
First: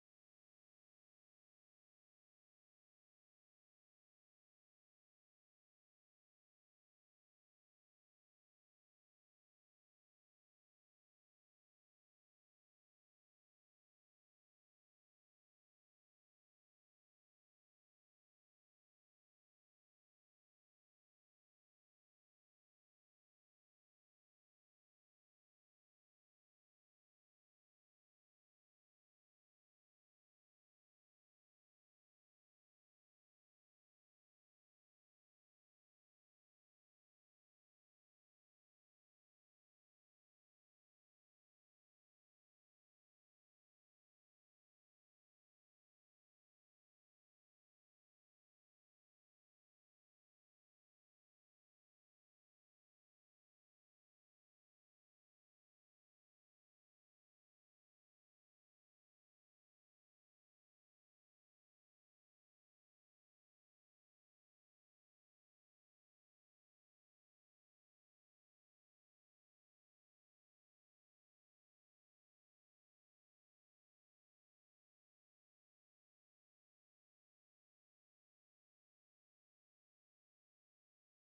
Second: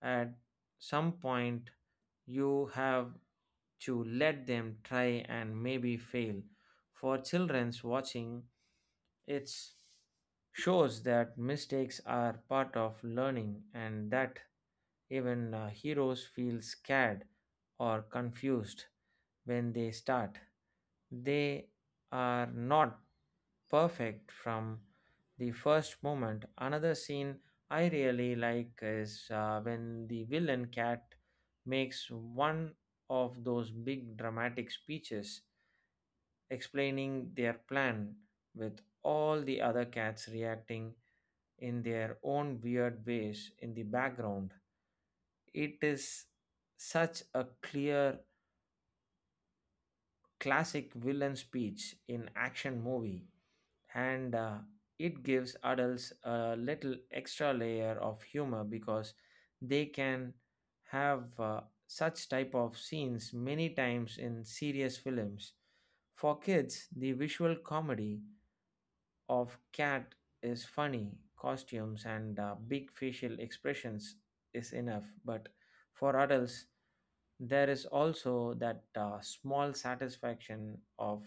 [SPEAKER 2] At some point you have to let them try and maybe fail. For children's watching it shows that mistakes are part of learning and that even heroes feel scared or confused when they start. They are not perfect from the first moment. Another scene I really like is when the villain cat makes one of those big dramatic speeches explaining their plan with all the other cats reacting in their own weird ways in the background. It is such a clear classic villain speech in action movie, and it gives adults a little extra layer of humor because they can have such type of scenes many times in serious films. For kids, the visual comedy of cat is funny costumes and big facial expressions is enough, but for adults there is also that small satisfaction of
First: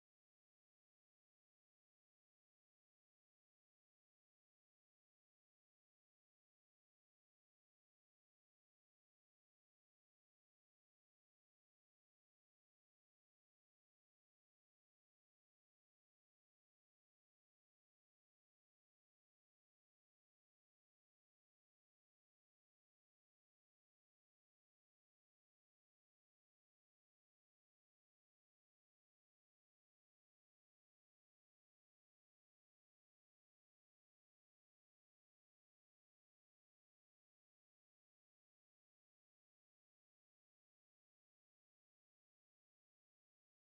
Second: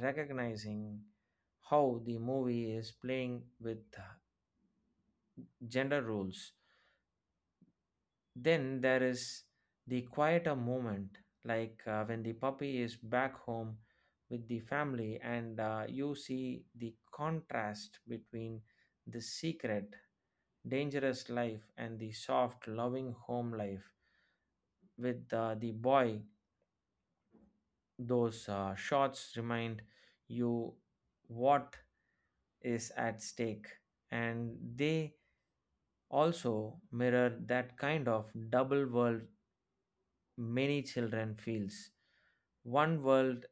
[SPEAKER 2] recognizing how the movie is playing with gender roles. Then there is the quieter moment, like when the puppy is back home with the family, and you see the contrast between the secret, dangerous life and the soft, loving home life with the boy. Those shots remind you what is at stake, and they also mirror that kind of double world many children feels. One world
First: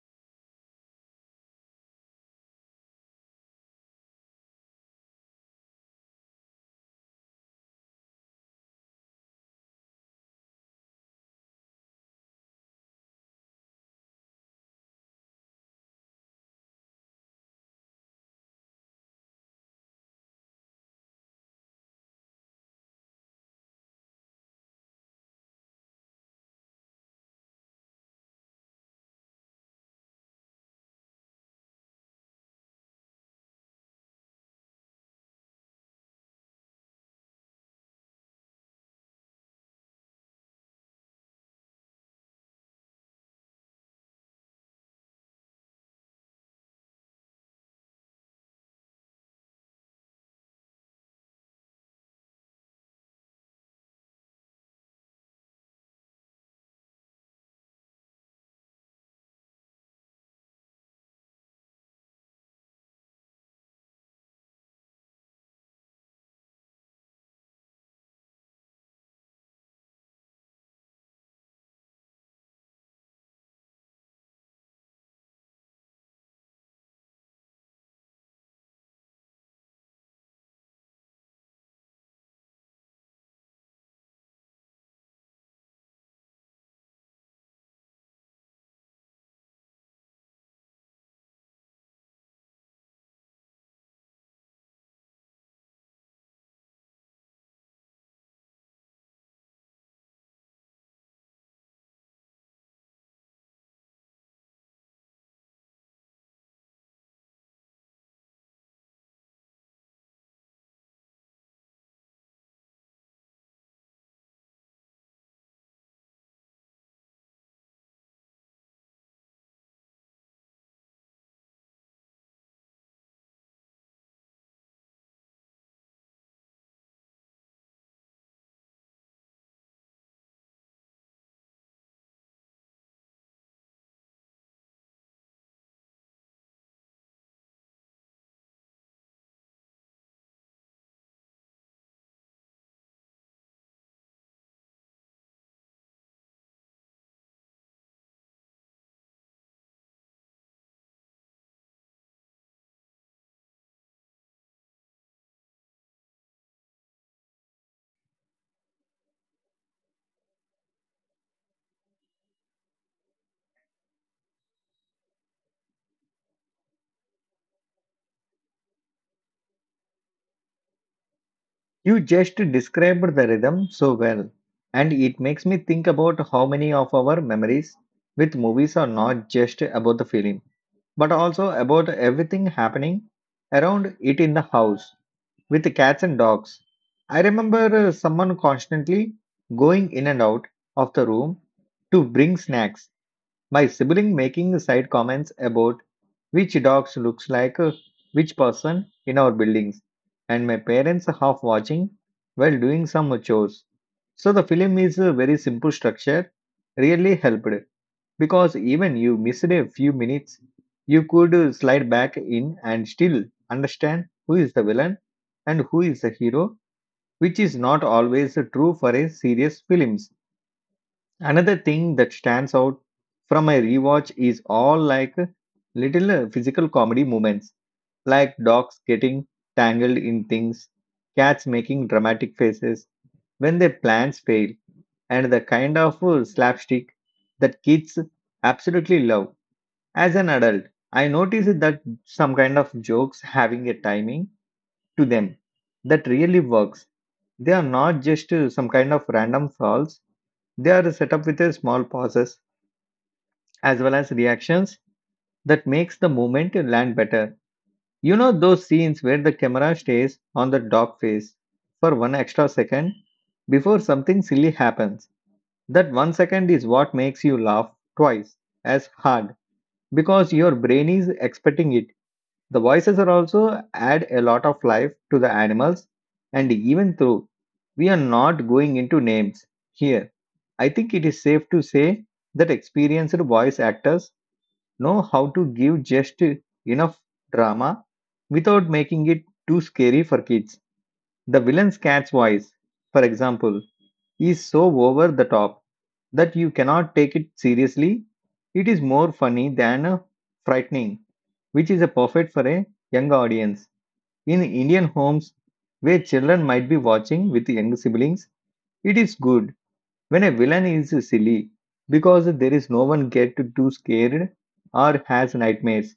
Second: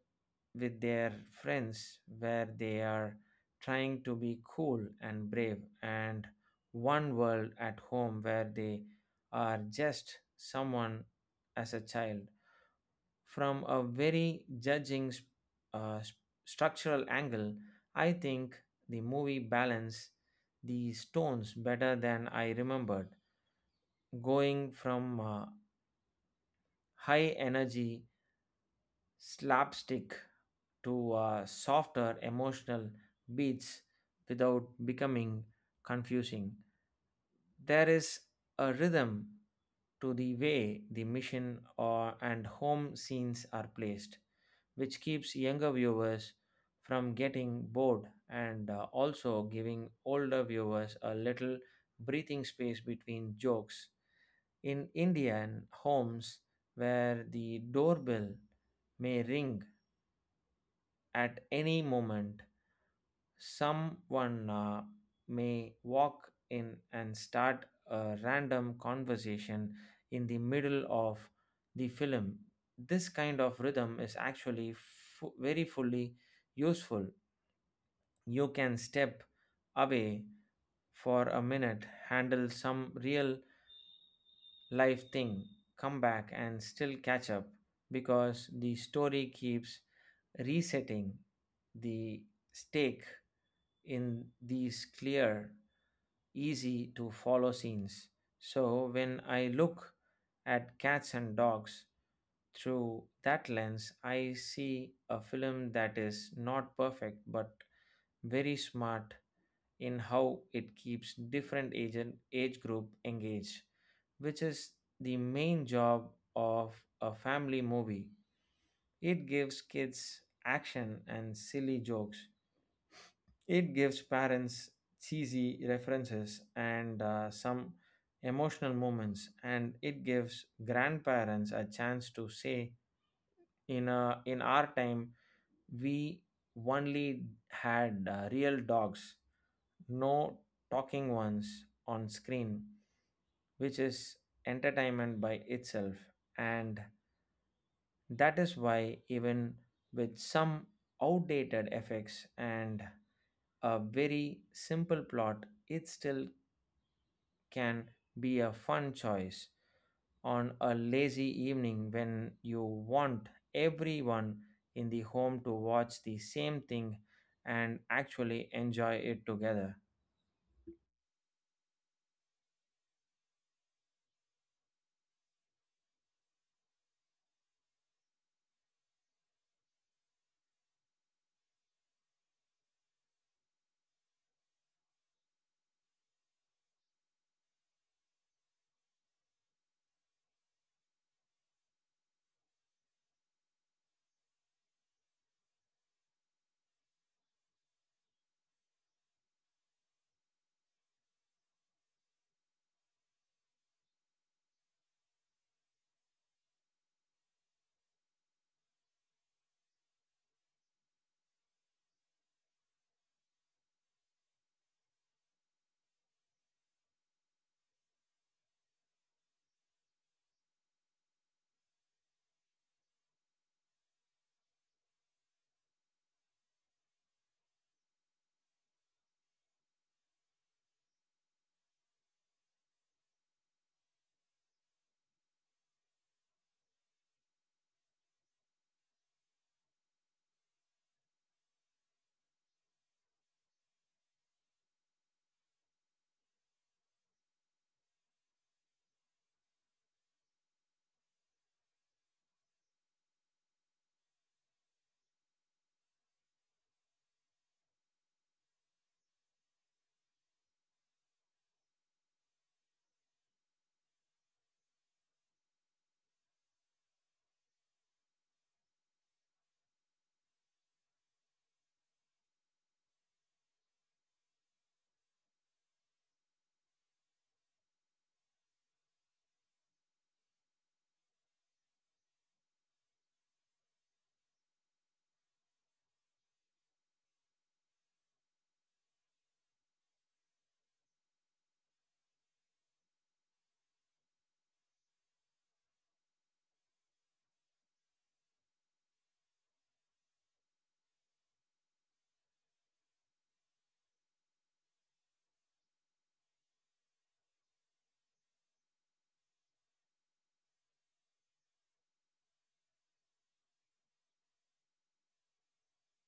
[SPEAKER 2] with their friends where they are trying to be cool and brave, and one world at home where they are just someone as a child. From a very judging st- uh, s- structural angle, I think the movie balanced these tones better than I remembered, going from high energy slapstick to softer emotional beats without becoming confusing. There is a rhythm to the way the mission or, and home scenes are placed, which keeps younger viewers from getting bored and also giving older viewers a little breathing space between jokes. In Indian homes, where the doorbell may ring at any moment, someone may walk in and start a random conversation in the middle of the film. This kind of rhythm is actually very fully useful. You can step away for a minute, handle some real life thing, come back and still catch up because the story keeps resetting the stake in these clear, easy to follow scenes. So when I look at Cats and Dogs through that lens, I see a film that is not perfect but very smart in how it keeps different age and age group engaged, which is the main job of a family movie. It gives kids action and silly jokes, it gives parents cheesy references and some emotional moments, and it gives grandparents a chance to say, "In our time, we only had real dogs, no talking ones on screen," which is entertainment by itself, and that is why even with some outdated effects and a very simple plot, it still can be a fun choice on a lazy evening when you want everyone in the home to watch the same thing and actually enjoy it together.
[SPEAKER 1] You just described the rhythm so well, and it makes me think about how many of our memories with movies are not just about the film, but also about everything happening around it in the house with the cats and dogs. I remember someone constantly going in and out of the room to bring snacks. My sibling making side comments about which dogs looks like which person in our buildings, and my parents half watching while doing some chores. So the film is a very simple structure really helped, because even you missed a few minutes, you could slide back in and still understand who is the villain and who is the hero, which is not always true for a serious films. Another thing that stands out from my rewatch is all like little physical comedy moments, like dogs getting tangled in things, cats making dramatic faces when their plans fail, and the kind of slapstick that kids absolutely love. As an adult, I noticed that some kind of jokes having a timing to them that really works. They are not just some kind of random falls, they are set up with a small pauses as well as reactions that makes the moment you land better. You know those scenes where the camera stays on the dog face for one extra second before something silly happens. That 1 second is what makes you laugh twice as hard because your brain is expecting it. The voices are also add a lot of life to the animals, and even though we are not going into names here, I think it is safe to say that experienced voice actors know how to give just enough drama without making it too scary for kids. The villain's cat's voice, for example, is so over the top that you cannot take it seriously. It is more funny than frightening, which is a perfect for a young audience. In Indian homes where children might be watching with young siblings, it is good when a villain is silly, because there is no one get too scared or has nightmares,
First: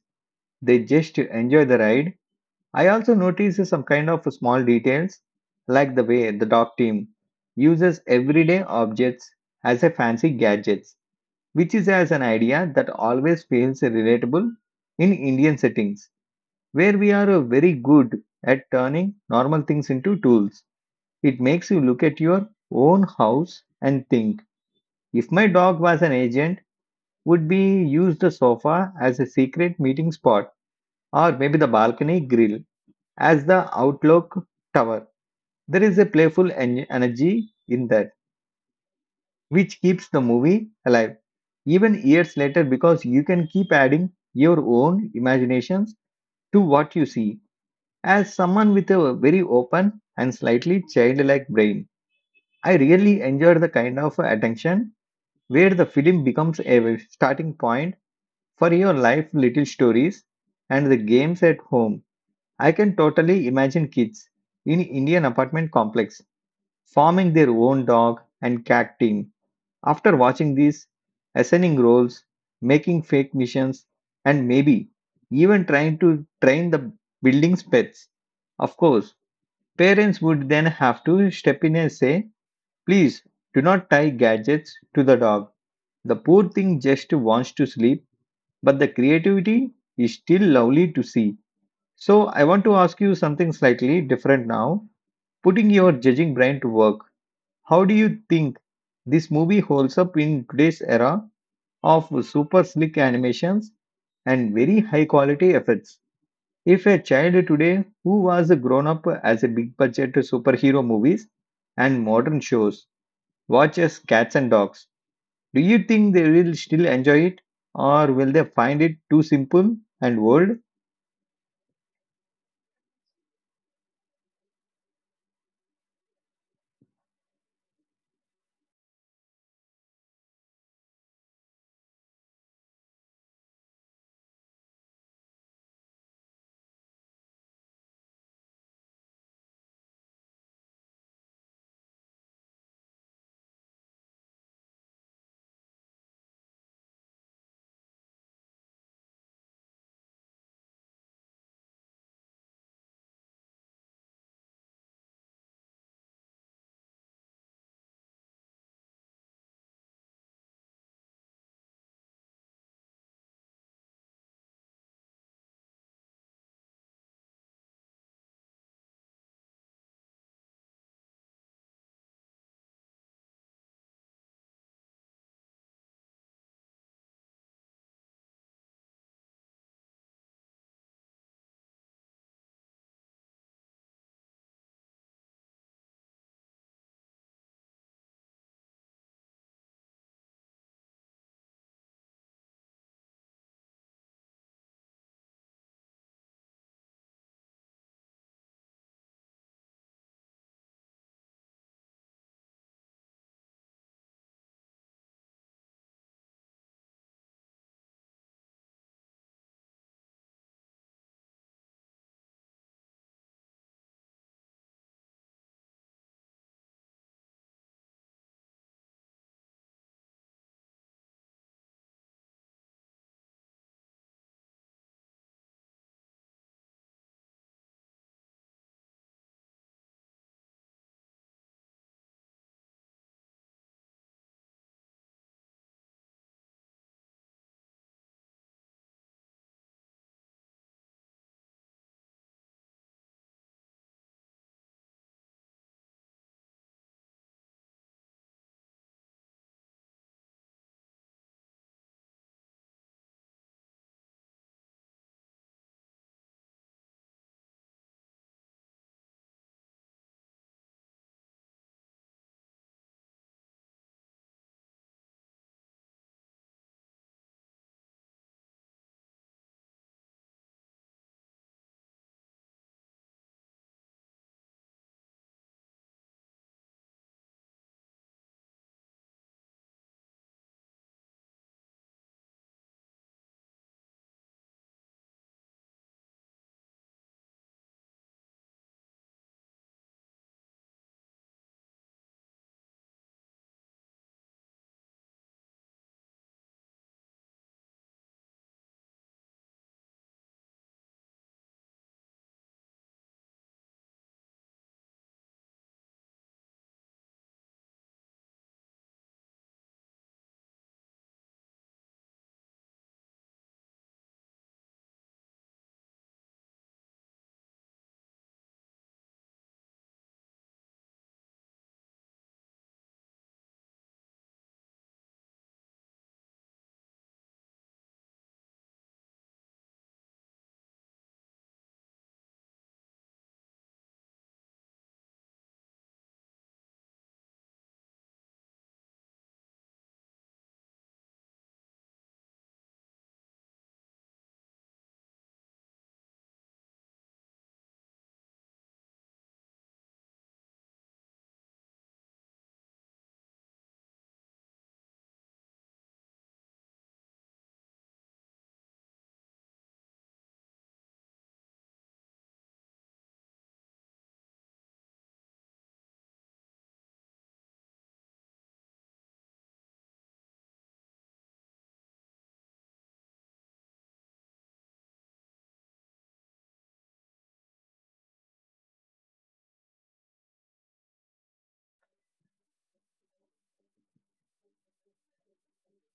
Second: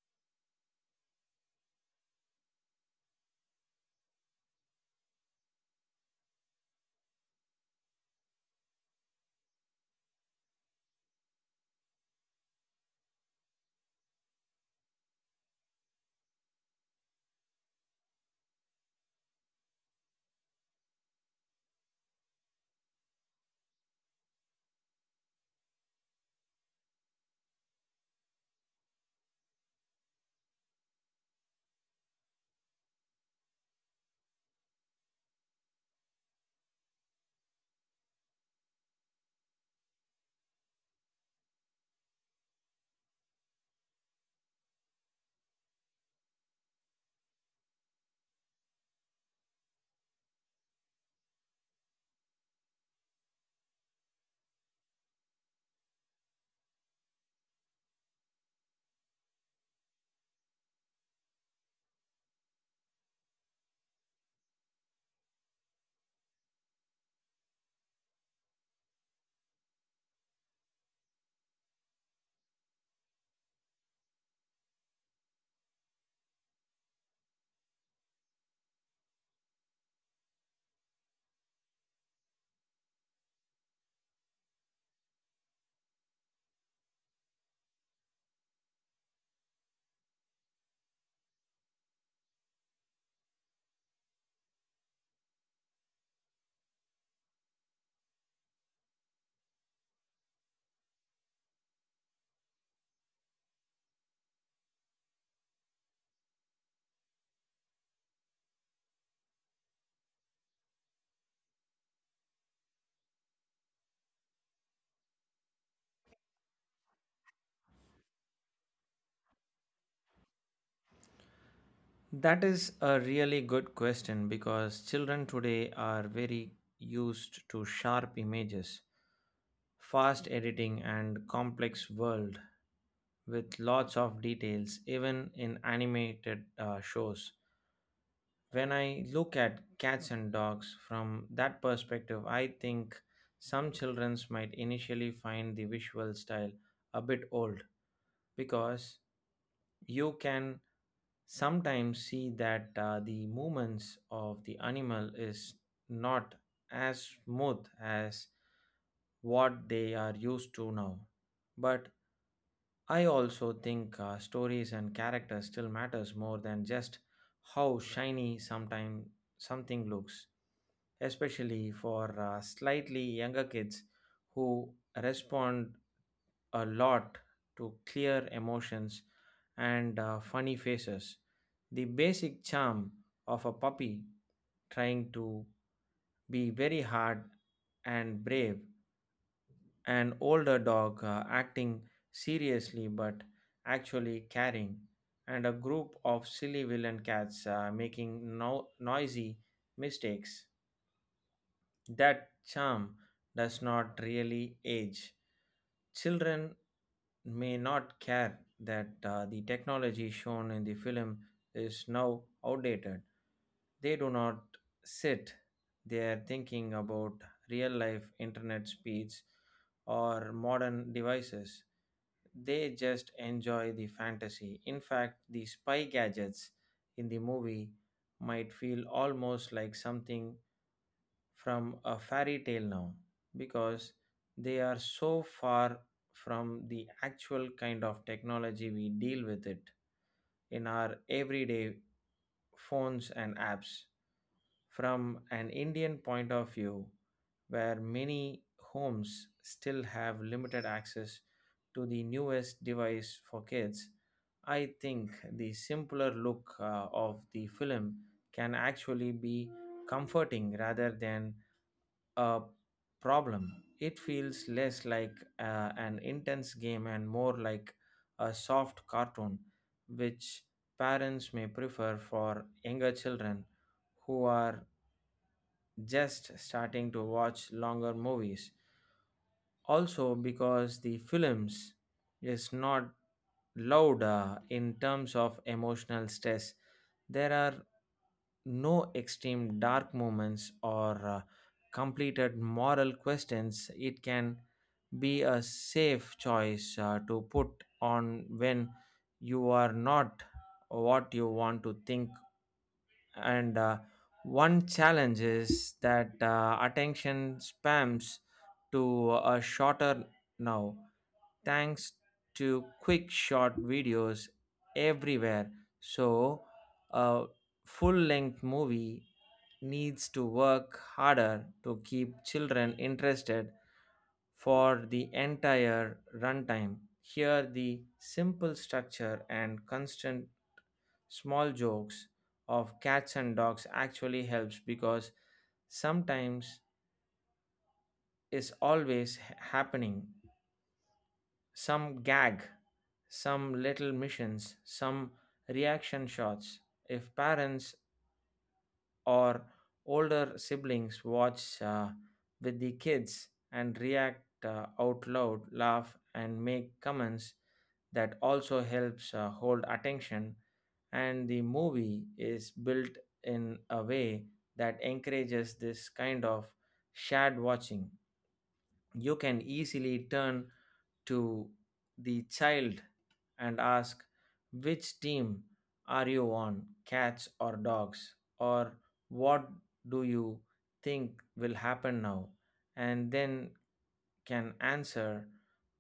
[SPEAKER 1] they just enjoy the ride. I also notice some kind of small details, like the way the dog team uses everyday objects as a fancy gadgets, which is as an idea that always feels relatable in Indian settings, where we are very good at turning normal things into tools. It makes you look at your own house and think, if my dog was an agent, would be use the sofa as a secret meeting spot, or maybe the balcony grill as the Outlook Tower. There is a playful energy in that which keeps the movie alive even years later, because you can keep adding your own imaginations to what you see. As someone with a very open and slightly childlike brain, I really enjoyed the kind of attention where the film becomes a starting point for your life little stories and the games at home. I can totally imagine kids in Indian apartment complex forming their own dog and cat team. After watching these, assigning roles, making fake missions, and maybe even trying to train the building's pets. Of course, parents would then have to step in and say, please do not tie gadgets to the dog. The poor thing just wants to sleep, but the creativity is still lovely to see. So, I want to ask you something slightly different now, putting your judging brain to work. How do you think this movie holds up in today's era of super slick animations and very high quality effects? If a child today who was grown up as a big budget superhero movies and modern shows watches Cats and Dogs, do you think they will still enjoy it, or will they find it too simple and old?
[SPEAKER 2] That is a really good question because children today are very used to sharp images, fast editing, and complex world with lots of details, even in animated shows. When I look at Cats and Dogs from that perspective, I think some children might initially find the visual style a bit old because you can sometimes see that the movements of the animal is not as smooth as what they are used to now. But I also think stories and characters still matters more than just how shiny sometime something looks, especially for slightly younger kids who respond a lot to clear emotions and funny faces. The basic charm of a puppy trying to be very hard and brave, an older dog acting seriously but actually caring, and a group of silly villain cats making noisy mistakes. That charm does not really age. Children may not care that the technology shown in the film is now outdated. They do not sit there thinking about real life internet speeds or modern devices. They just enjoy the fantasy. In fact, the spy gadgets in the movie might feel almost like something from a fairy tale now because they are so far from the actual kind of technology we deal with it in our everyday phones and apps. From an Indian point of view, where many homes still have limited access to the newest device for kids, I think the simpler look of the film can actually be comforting rather than a problem. It feels less like an intense game and more like a soft cartoon, which parents may prefer for younger children who are just starting to watch longer movies. Also, because the films is not loud in terms of emotional stress. There are no extreme dark moments or completed moral questions. It can be a safe choice to put on when you are not what you want to think. And one challenge is that attention spams to a shorter now, thanks to quick short videos everywhere. So a full length movie needs to work harder to keep children interested for the entire runtime. Here the simple structure and constant small jokes of Cats and Dogs actually helps because sometimes is always happening some gag, some little missions, some reaction shots. If parents or older siblings watch with the kids and react out loud, laugh, and make comments, that also helps hold attention. And the movie is built in a way that encourages this kind of shared watching. You can easily turn to the child and ask, which team are you on, cats or dogs? Or what do you think will happen now? And then can answer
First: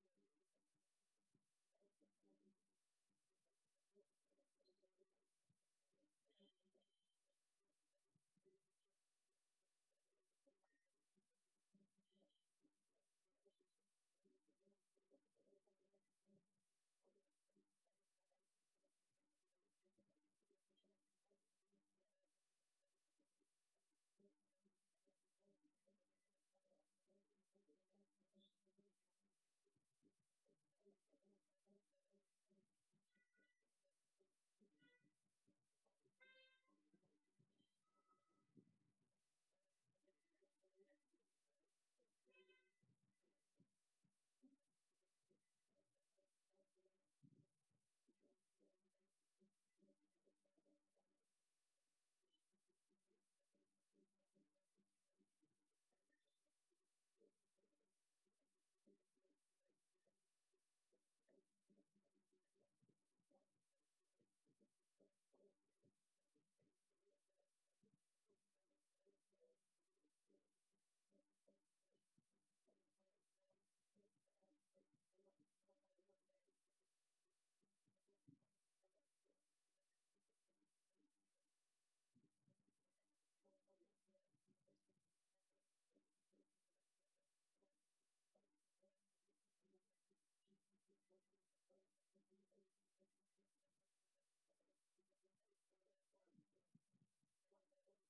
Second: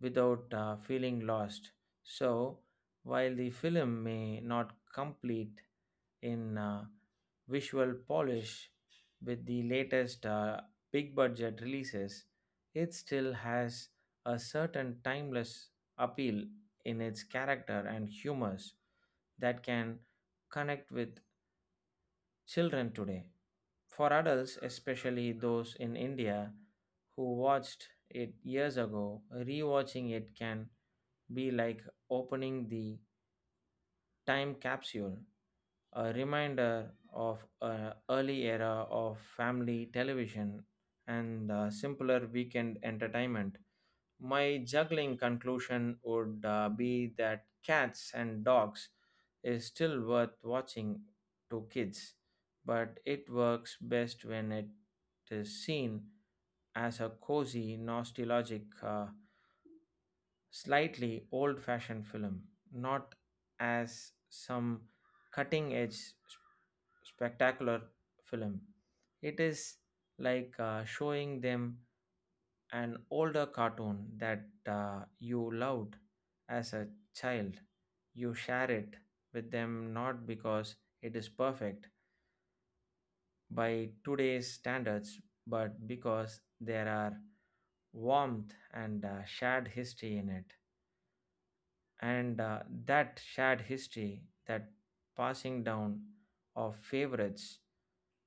[SPEAKER 2] without feeling lost. So, while the film may not complete in visual polish with the latest big budget releases, it still has a certain timeless appeal in its character and humors that can connect with children today. For adults, especially those in India who watched it years ago, rewatching it can be like opening the time capsule, a reminder of an early era of family television and simpler weekend entertainment. My juggling conclusion would be that Cats and Dogs is still worth watching to kids, but it works best when it is seen as a cozy, nostalgic slightly old fashioned film, not as some cutting edge spectacular film. It is like showing them an older cartoon that you loved as a child. You share it with them not because it is perfect by today's standards, but because there are warmth and shared history in it, and that shared history, that passing down of favorites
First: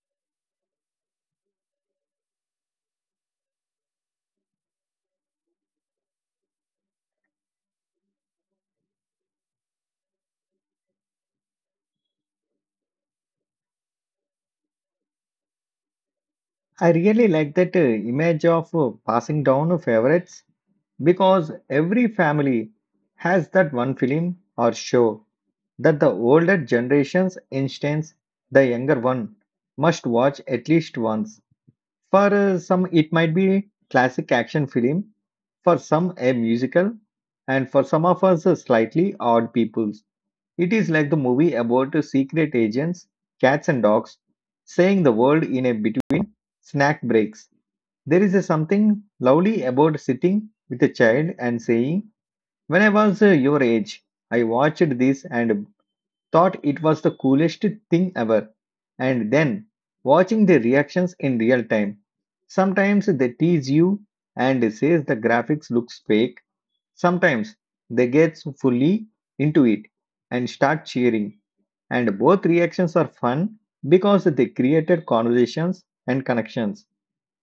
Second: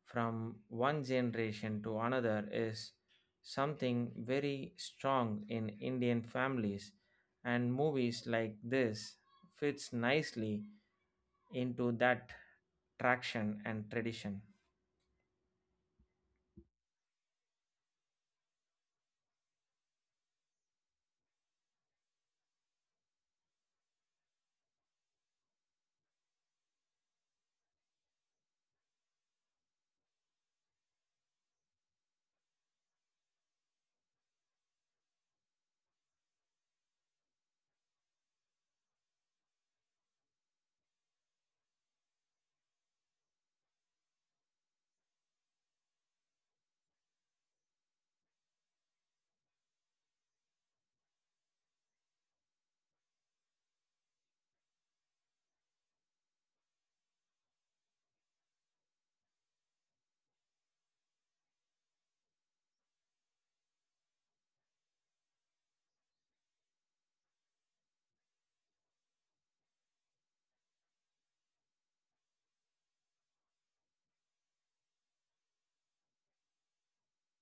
[SPEAKER 2] from one generation to another, is something very strong in Indian families, and movies like this fits nicely into that traction and tradition.
[SPEAKER 1] I really like that image of passing down favorites, because every family has that one film or show that the older generation's instance the younger one must watch at least once. For some, it might be classic action film, for some a musical, and for some of us slightly odd peoples. It is like the movie about secret agents, cats and dogs, saying the world in a between snack breaks. There is a something lovely about sitting with a child and saying, when I was your age, I watched this and thought it was the coolest thing ever. And then, watching the reactions in real time, sometimes they tease you and says the graphics looks fake. Sometimes they get fully into it and start cheering. And both reactions are fun because they created conversations and connections.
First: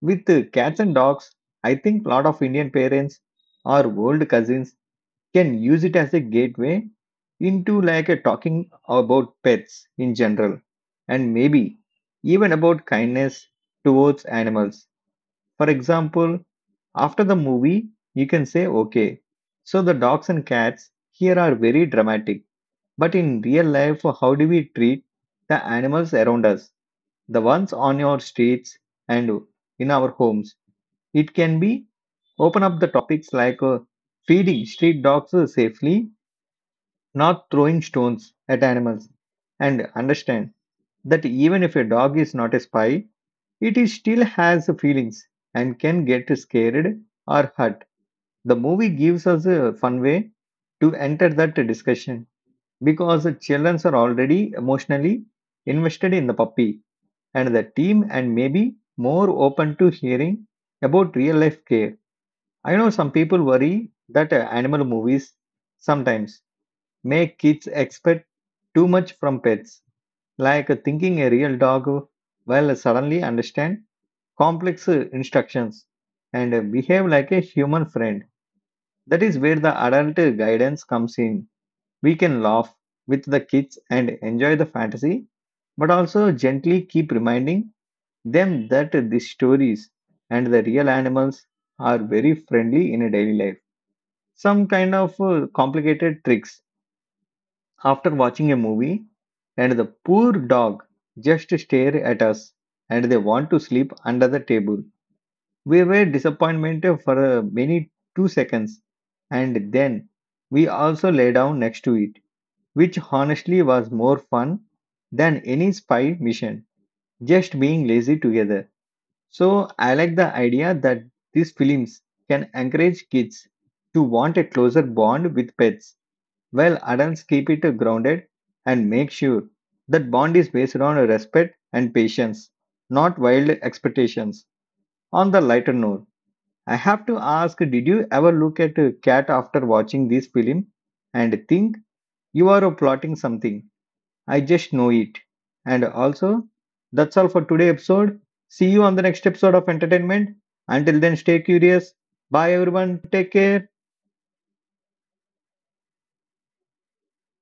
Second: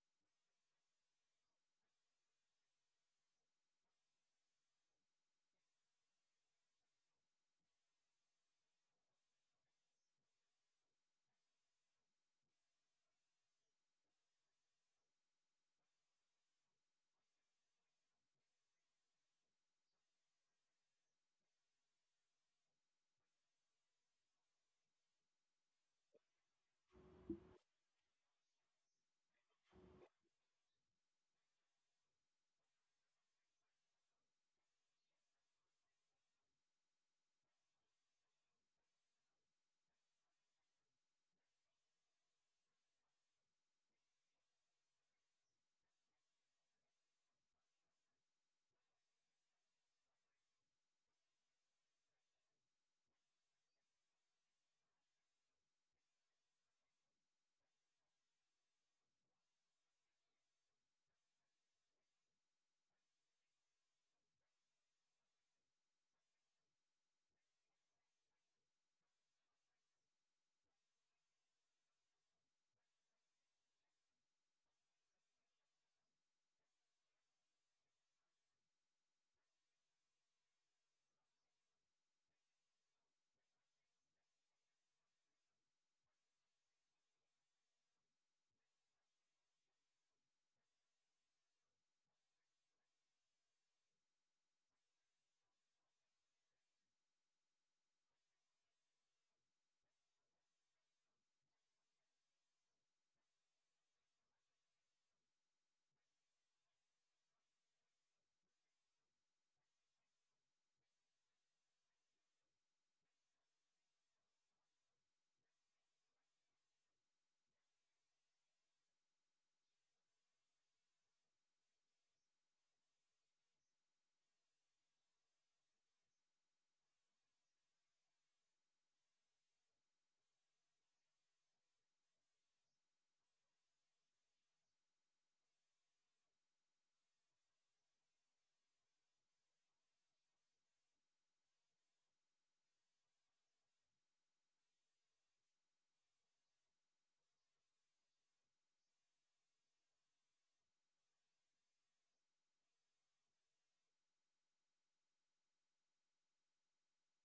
[SPEAKER 1] With cats and dogs, I think a lot of Indian parents or old cousins can use it as a gateway into like a talking about pets in general, and maybe even about kindness towards animals. For example, after the movie you can say, okay, so the dogs and cats here are very dramatic, but in real life how do we treat the animals around us, the ones on your streets and in our homes? It can be open up the topics like feeding street dogs safely, not throwing stones at animals, and understand that even if a dog is not a spy, it is still has feelings and can get scared or hurt. The movie gives us a fun way to enter that discussion, because the children are already emotionally invested in the puppy and the team, and maybe more open to hearing about real life care. I know some people worry that animal movies sometimes make kids expect too much from pets, like thinking a real dog will suddenly understand complex instructions and behave like a human friend. That is where the adult guidance comes in. We can laugh with the kids and enjoy the fantasy, but also gently keep reminding them that these stories and the real animals are very friendly in a daily life. Some kind of complicated tricks after watching a movie, and the poor dog just stare at us and they want to sleep under the table. We were disappointed for many 2 seconds, and then we also lay down next to it, which honestly was more fun than any spy mission, just being lazy together. So I like the idea that these films can encourage kids to want a closer bond with pets, while adults keep it grounded and make sure that bond is based on respect and patience, not wild expectations. On the lighter note, I have to ask, did you ever look at a cat after watching this film and think, you are plotting something? I just know it. And also, that's all for today's episode. See you on the next episode of entertainment. Until then, stay curious. Bye everyone. Take care.